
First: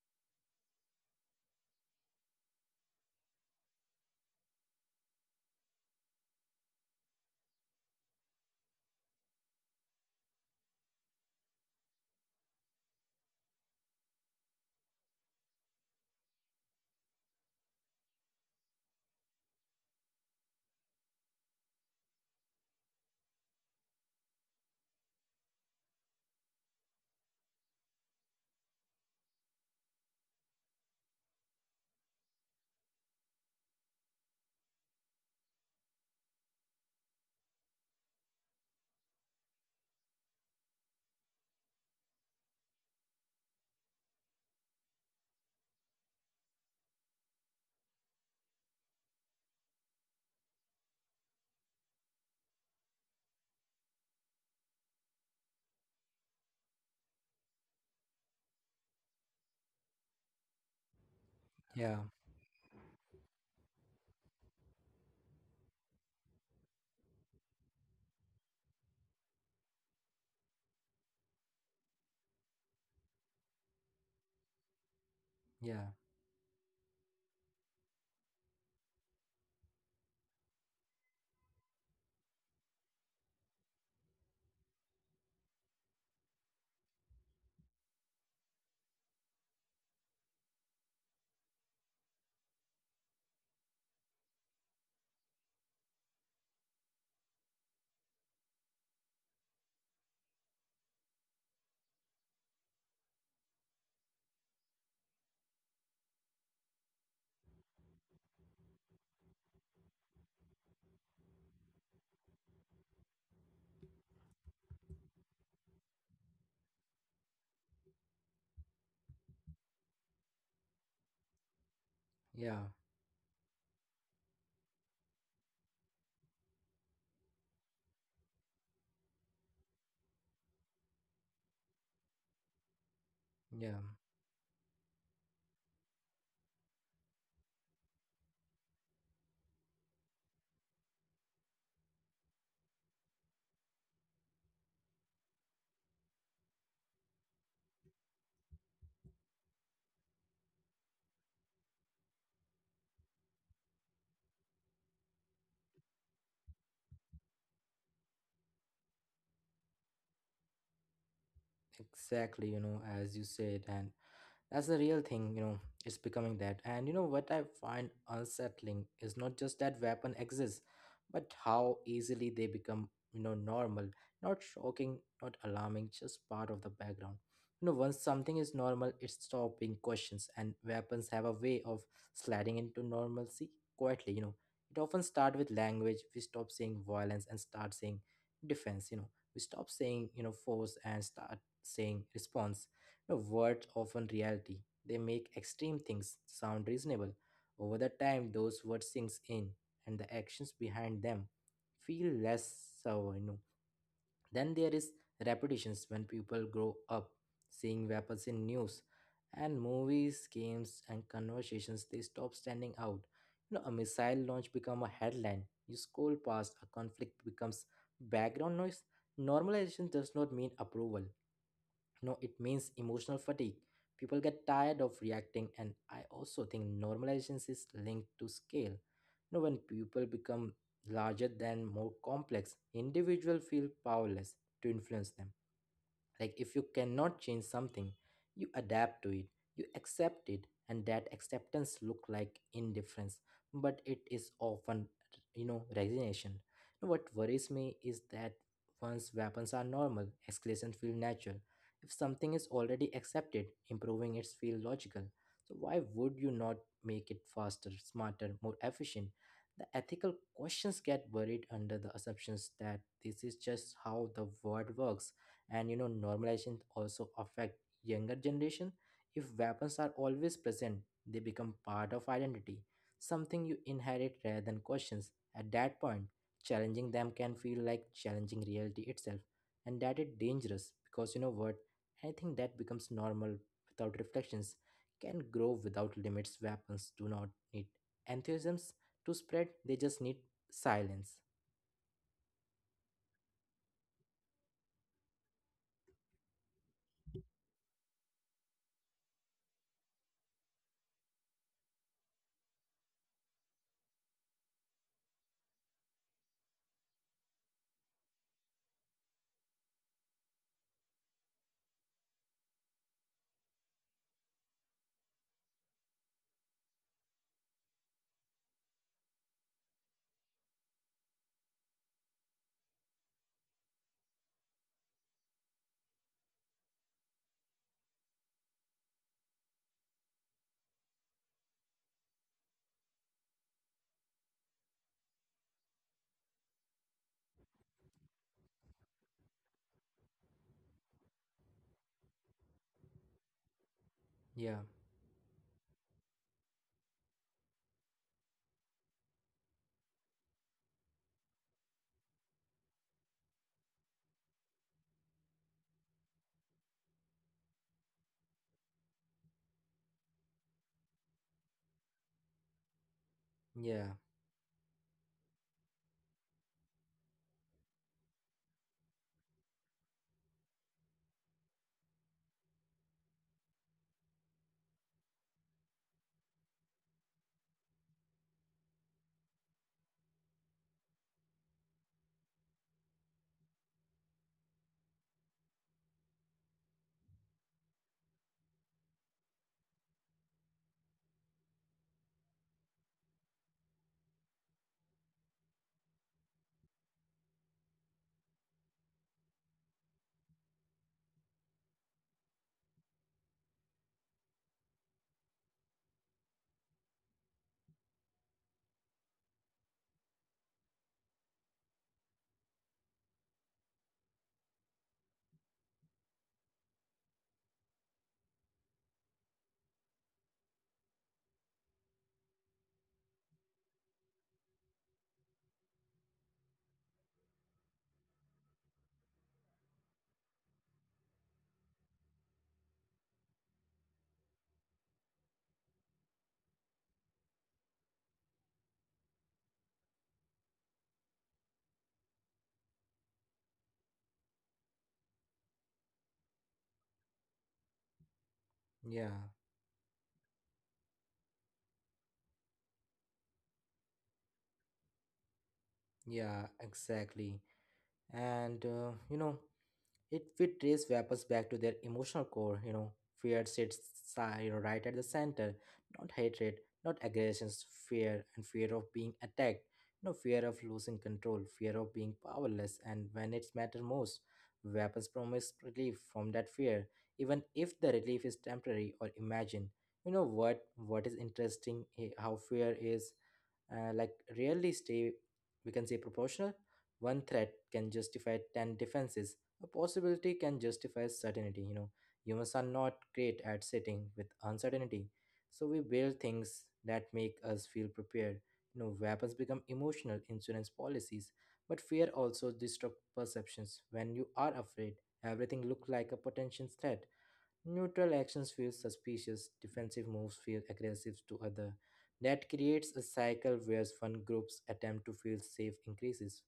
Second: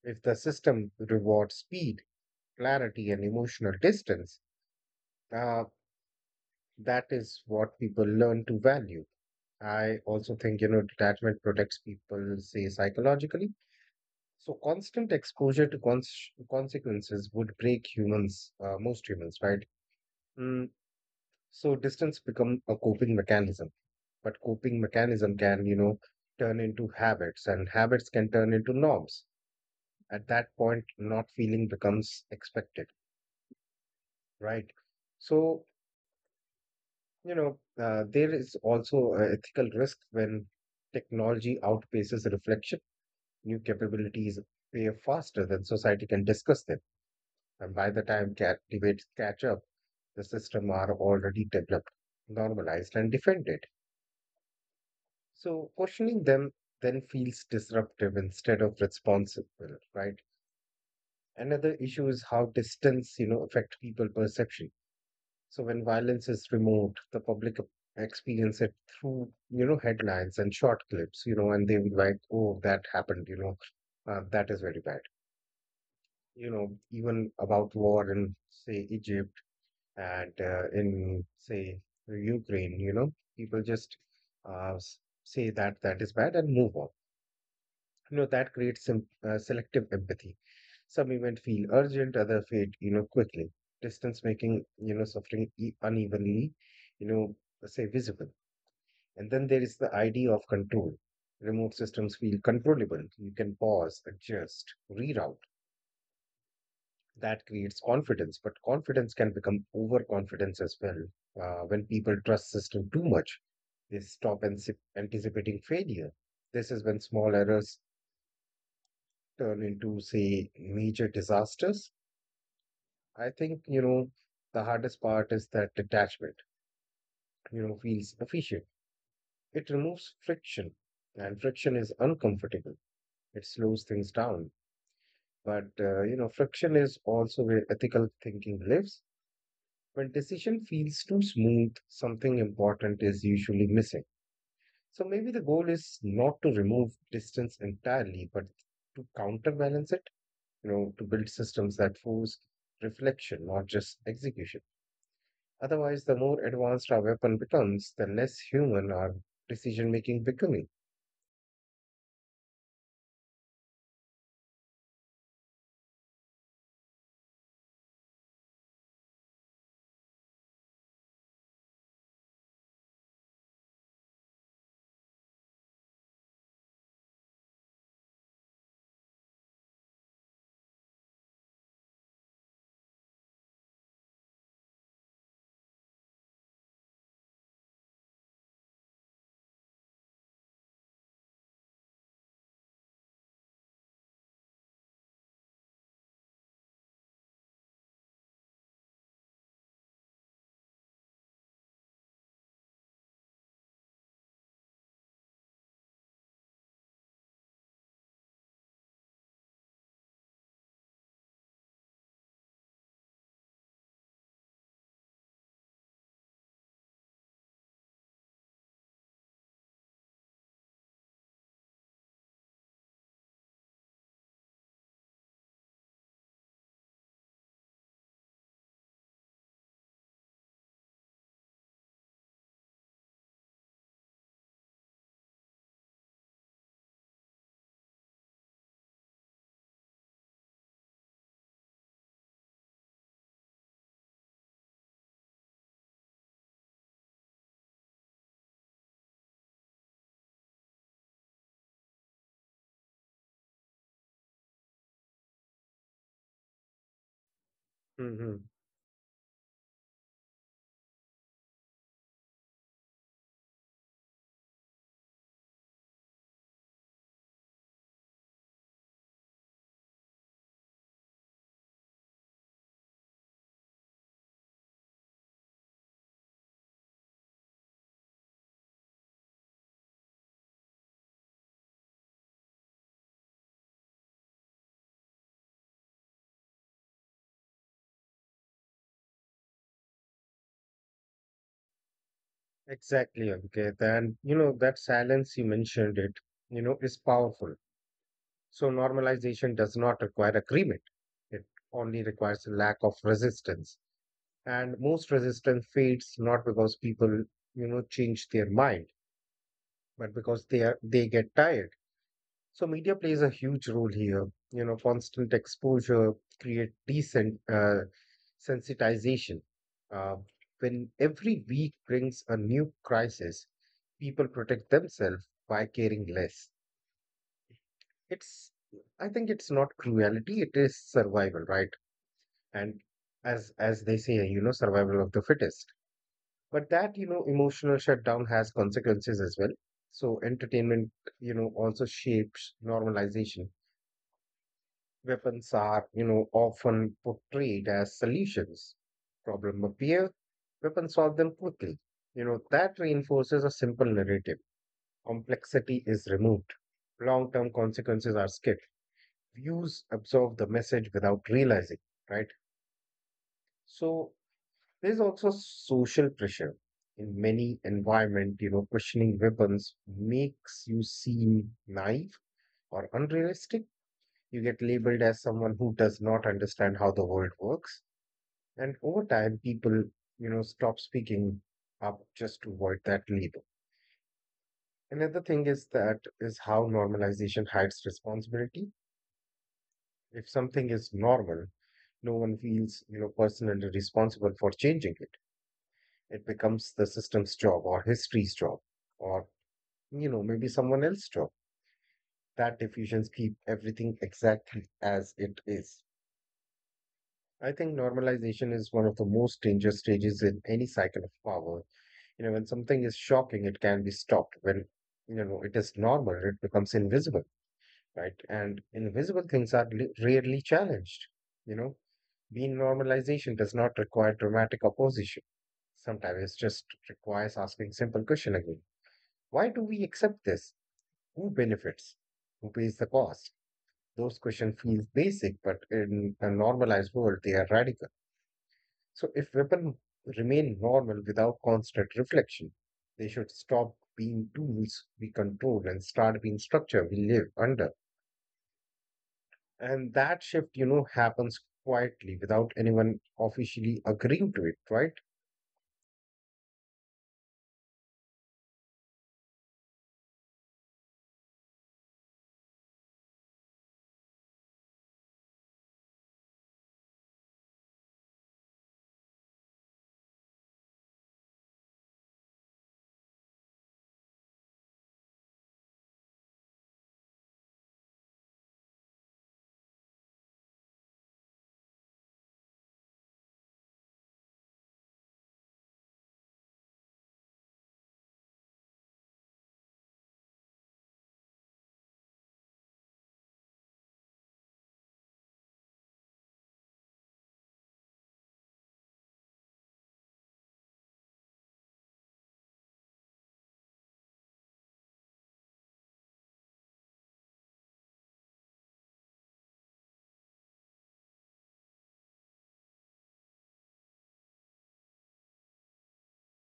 B: If the system rewards speed, clarity, and emotional distance, uh, that is what people learn to value. I also think, you know, detachment protects people, say, psychologically. So constant exposure to consequences would break humans, most humans, right? Mm, so distance become a coping mechanism, but coping mechanism can, you know, turn into habits, and habits can turn into norms. At that point, not feeling becomes expected, right? So you know, there is also a ethical risk when technology outpaces reflection. New capabilities appear faster than society can discuss them, and by the time cat debates catch up, the system are already developed, normalized, and defended. So questioning them then feels disruptive instead of responsible, right? Another issue
A: Yeah,
B: is how distance, you know, affect people perception. So when violence is removed, the public experience it through, you know, headlines and short clips, you know, and they would like, oh, that happened, you know, that is very bad.
A: yeah,
B: You know, even about war in, say, Egypt and in say Ukraine, you know, people just uh, s- say that that is bad and move on. You know, that creates some selective empathy. Some event feel urgent, other fade, you know, quickly. Distance making, you know, suffering unevenly, you know, say visible. And then there is the idea of control. Remote systems feel controllable. You can pause, adjust, reroute. That creates confidence, but confidence can become overconfidence as well. When people trust system too much, they stop anticipating failure. This is when small errors turn into, say, major disasters.
A: yeah,
B: I think you know the hardest part is that detachment. You know, feels efficient. It removes friction, and friction is uncomfortable. It slows
A: yeah.
B: things down. But you know, friction is also where ethical thinking lives. When decision feels too smooth, something important is usually missing. So maybe the goal is not to remove distance entirely, but to counterbalance it, you know, to build systems that force reflection, not just execution. Otherwise, the more advanced our weapon becomes, the less human our decision making becoming.
A: Exactly, you know, as you said. And that's the real thing, you know, it's becoming that. And you know what I find unsettling is not just that weapon exists, but how easily they become, you know, normal, not shocking, not alarming, just part of the background. You know, once something is normal, it stops being questions, and weapons have a way of sliding into normalcy quietly, you know. It often starts with language. We stop saying violence and start saying defense, you know. We stop saying, you know, force and start saying response. Now, words often reality. They make extreme things sound reasonable. Over the time, those words sinks in, and the actions behind them feel less so. Then there is repetitions when people grow up seeing weapons in news, and movies, games, and conversations. They stop standing out. You know, a missile launch become a headline. You scroll past, a conflict becomes background noise. Normalization does not mean approval, no, it means emotional fatigue. People get tired of reacting. And I also think normalization is linked to scale, you know. When people become larger than more complex, individual feel powerless to influence them. Like if you cannot change something, you adapt to it, you accept it, and that acceptance look like indifference, but it is often, you know, resignation. No, what worries me is that once weapons are normal, escalation feel natural. If something is already accepted, improving it feels logical. So why would you not make it faster, smarter,
B: Hmm.
A: more efficient? The ethical questions get buried under the assumptions that this is just how the world works. And you know, normalization also affect younger generation. If weapons are always present, they become part of identity, something you inherit rather than questions. At that point, challenging them can feel like challenging reality itself. And that is dangerous because you know what? Anything that becomes normal without reflections can grow without limits. Weapons do not need enthusiasms to spread, they just need silence.
B: Exactly, Ankit. And you know, that silence you mentioned it, you know, is powerful. So normalization does not require agreement. It only requires a lack of resistance. And most resistance fades not because people, you know, change their mind, but because they get tired. So media plays a huge role here. You know, constant exposure create decent sensitization. Uh, when every week brings a new crisis, people protect themselves by caring less. It's, I think it's not cruelty, it is survival, right? And as they say, you know, survival of the fittest. But that, you know, emotional shutdown has consequences as well. So entertainment, you know, also shapes normalization.
A: Yeah,
B: Weapons are, you know, often portrayed as solutions. Problem appear, weapons solve them quickly. You know, that reinforces a simple narrative. Complexity is removed, long term consequences are skipped, views absorb the message without realizing, right?
A: yeah,
B: So there's also social pressure in many environment. You know, questioning weapons makes you seem naive or unrealistic. You get labeled as someone who does not understand how the world works, and over time, people you know stop speaking up just to avoid that label. Another thing is that is how normalization hides responsibility. If something is normal, no one feels, you know, personally responsible for changing it. It becomes the system's job or history's job or, you know, maybe someone else's job. That diffusions keep everything exactly as it is. I think normalization is one of the most dangerous stages in any cycle of power. You know, when something is shocking, it can be stopped. When, you know, it is normal, it becomes invisible, right? And invisible things are rarely challenged, you know. Denormalization does not require dramatic opposition. Sometimes it just requires asking simple question again. Why do we accept this? Who benefits? Who pays the cost? Those questions feel basic, but in a normalized world, they are radical. So if weapons remain normal without constant reflection, they should stop being tools we control and start being structure we live under.
A: yeah,
B: And that shift, you know, happens quietly without anyone officially agreeing to it, right?
A: yeah, exactly. And you know, it will trace vapors back to their emotional core, you know. Fear sits you know, right at the center, not hatred, not aggressions, fear, and fear of being attacked, you know, fear of losing control, fear of being powerless, and when it's matter most, vapors promise relief from that fear, even if the relief is temporary or imagined. You know what? What is interesting? How fear is like rarely stay, we can say, proportional. One threat can justify 10 defenses, a possibility can justify certainty, you know. Humans are not great at sitting with uncertainty. So we build things that make us feel prepared. You know, weapons become emotional insurance policies, but fear also distorts perceptions. When you are afraid, everything looks like a potential threat. Neutral actions feel suspicious, defensive moves feel aggressive to other. That creates a cycle where one group's attempt to feel safe increases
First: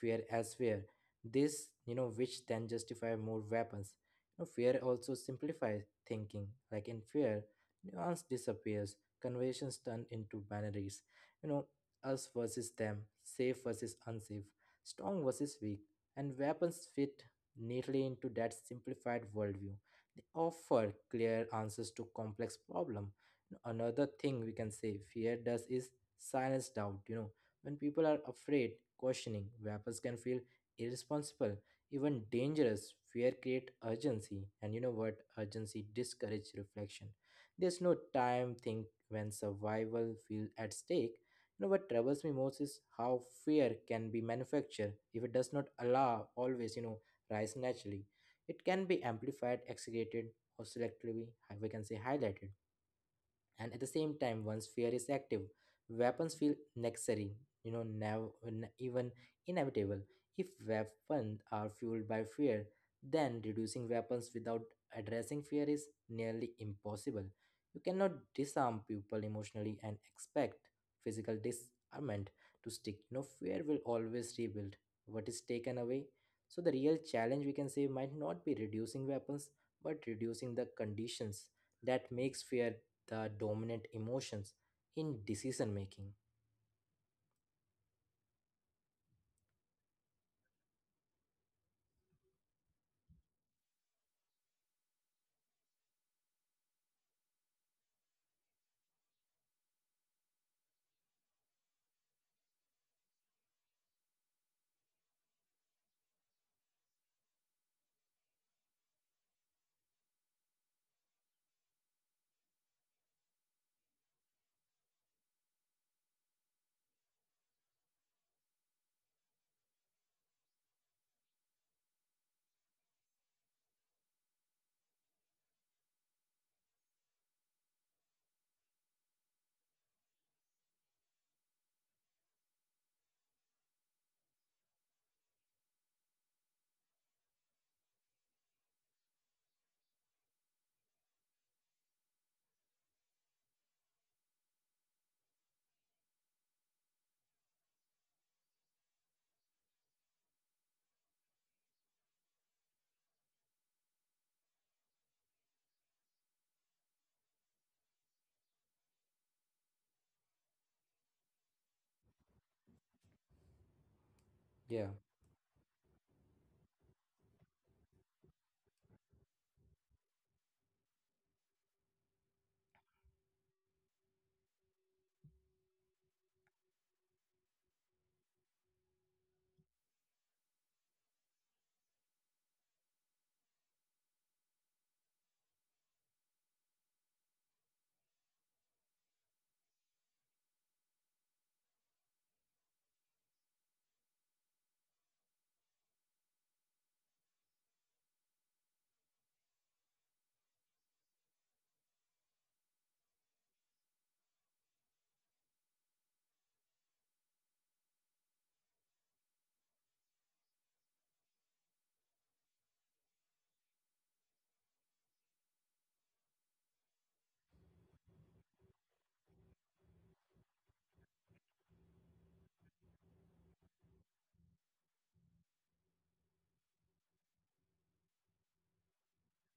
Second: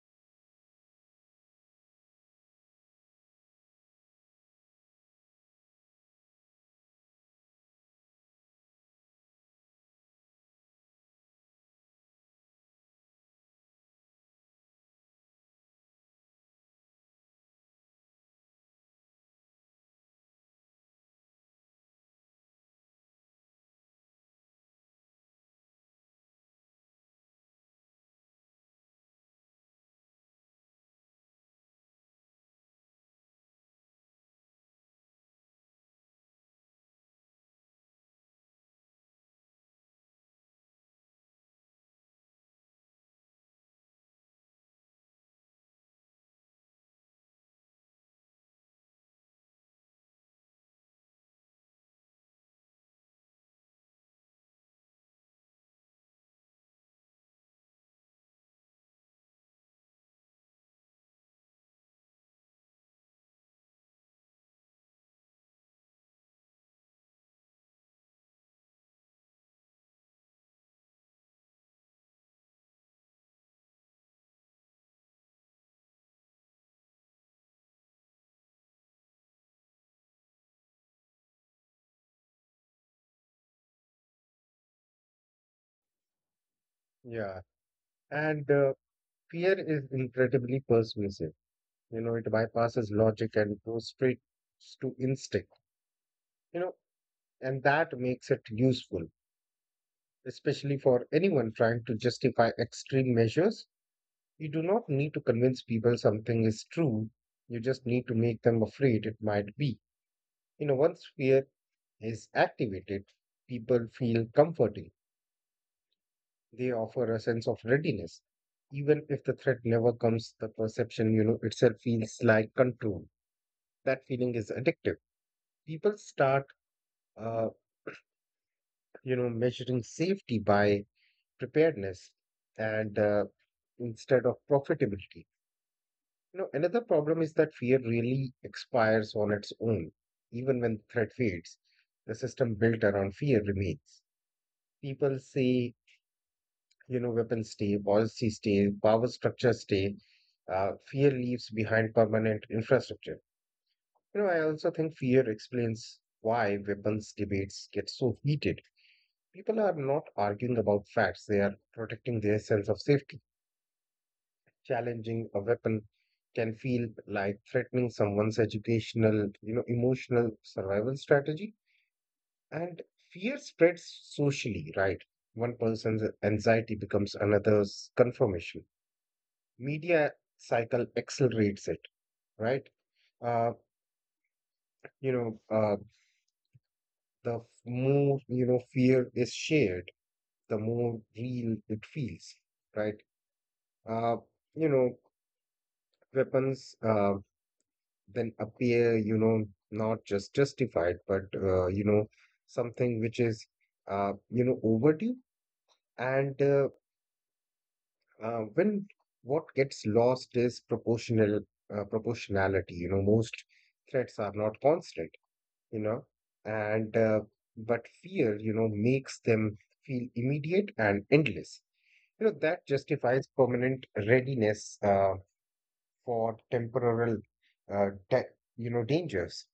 A: fear elsewhere. This, you know, which then justify more weapons. You know, fear also simplifies thinking. Like in fear, nuance disappears, conventions turn into binaries. You know, us versus them, safe versus unsafe, strong versus weak, and weapons fit neatly into that simplified worldview. They offer clear answers to complex problem. Another thing we can say fear does is silence doubt. You know, when people are afraid, questioning, vapors can feel irresponsible, even dangerous. Fear create urgency, and you know what? Urgency discourage reflection. There's no time think when survival feel at stake. You know what troubles me most is how fear can be manufactured, if it does not allow always, you know, rise naturally. It can be amplified, exaggerated, or selectively, we can say, highlighted. And at the same time, once fear is active, weapons feel necessary, you know, now even inevitable. If weapons are fueled by fear, then reducing weapons without addressing fear is nearly impossible. You cannot disarm people emotionally and expect physical disarmament to stick, you know. Fear will always rebuild what is taken away. So the real challenge, we can say, might not be reducing weapons, but reducing the conditions that makes fear the dominant emotions in decision making.
B: Yeah. And fear is incredibly persuasive. You know, it bypasses logic and goes straight to instinct, you know, and that makes it useful, especially for anyone trying to justify extreme measures. You do not need to convince people something is true, you just need to make them afraid it might be. You know, once fear is activated, people feel comforting. They offer a sense of readiness. Even if the threat never comes, the perception, you know, itself feels like control. That feeling is addictive. People start, uh, you know, measuring safety by preparedness and instead of profitability. You know, another problem is that fear really expires on its own, even when the threat fades. The system built around fear remains. People say, you know, weapons stay, policy stay, power structure stay. Fear leaves behind permanent infrastructure. You know, I also think fear explains why weapons debates get so heated. People are not arguing about facts, they are protecting their sense of safety.
A: Yeah,
B: Challenging a weapon can feel like threatening someone's educational, you know, emotional survival strategy. And fear spreads socially, right? One person's anxiety becomes another's confirmation. Media cycle accelerates it, right? Uh, you know, uh, the more, you know, fear is shared, the more real it feels, right? Uh, you know, Weapons then appear, you know, not just justified, but, you know, something which is, overdue. And when what gets lost is proportionality, you know, most threats are not constant, you know, and but fear, you know, makes them feel immediate and endless. You know, that justifies permanent readiness for temporal, uh, da- you know, dangers.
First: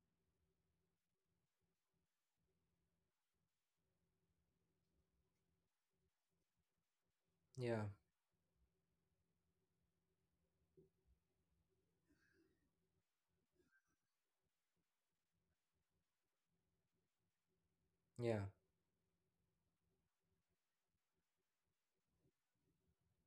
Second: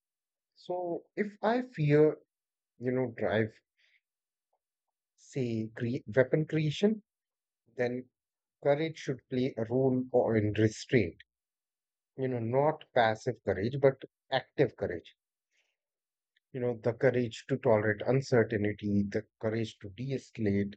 B: So if I fear, you know, drive, say, weapon creation,
A: yeah,
B: then courage should play a role or in restraint. You know, not passive courage, but active courage.
A: yeah,
B: You know, the courage to tolerate uncertainty, the courage to de-escalate,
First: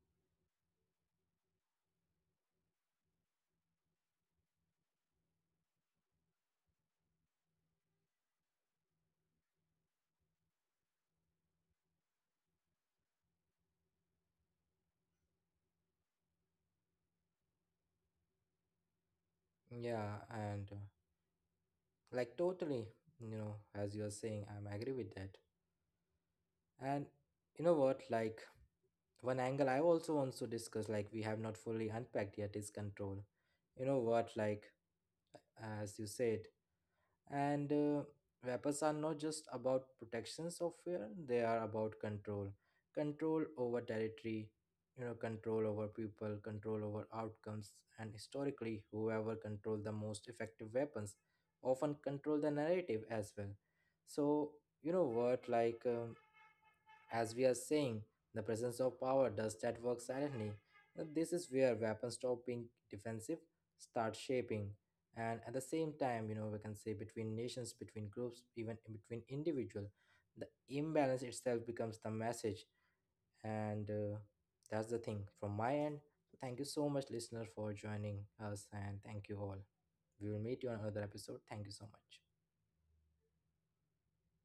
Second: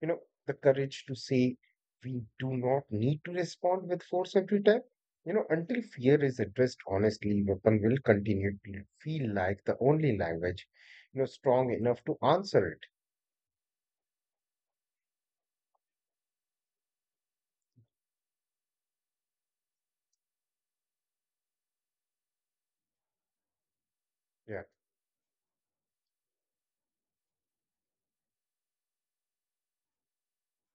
B: you know, the courage to say we do not need to respond with force every time. You know, until fear is addressed honestly, weapon will continue to feel like the only language, you know, strong enough to answer it.
A: yeah, and like totally, you know, as you are saying, I'm agree
B: Yeah.
A: with that. And you know what, like one angle I also want to discuss, like we have not fully unpacked yet, is control. You know what, like as you said. And vapors are not just about protection software, they are about control. Control over territory, you know, control over people, control over outcomes. And historically, whoever controlled the most effective weapons often control the narrative as well. So, you know, what like as we are saying, the presence of power does that work silently. This is where weapons stop being defensive, start shaping. And at the same time, you know, we can say between nations, between groups, even in between individuals, the imbalance itself becomes the message. And that's the thing from my end. Thank you so much, listener, for joining us. And thank you all. We will meet you on another episode. Thank you so much.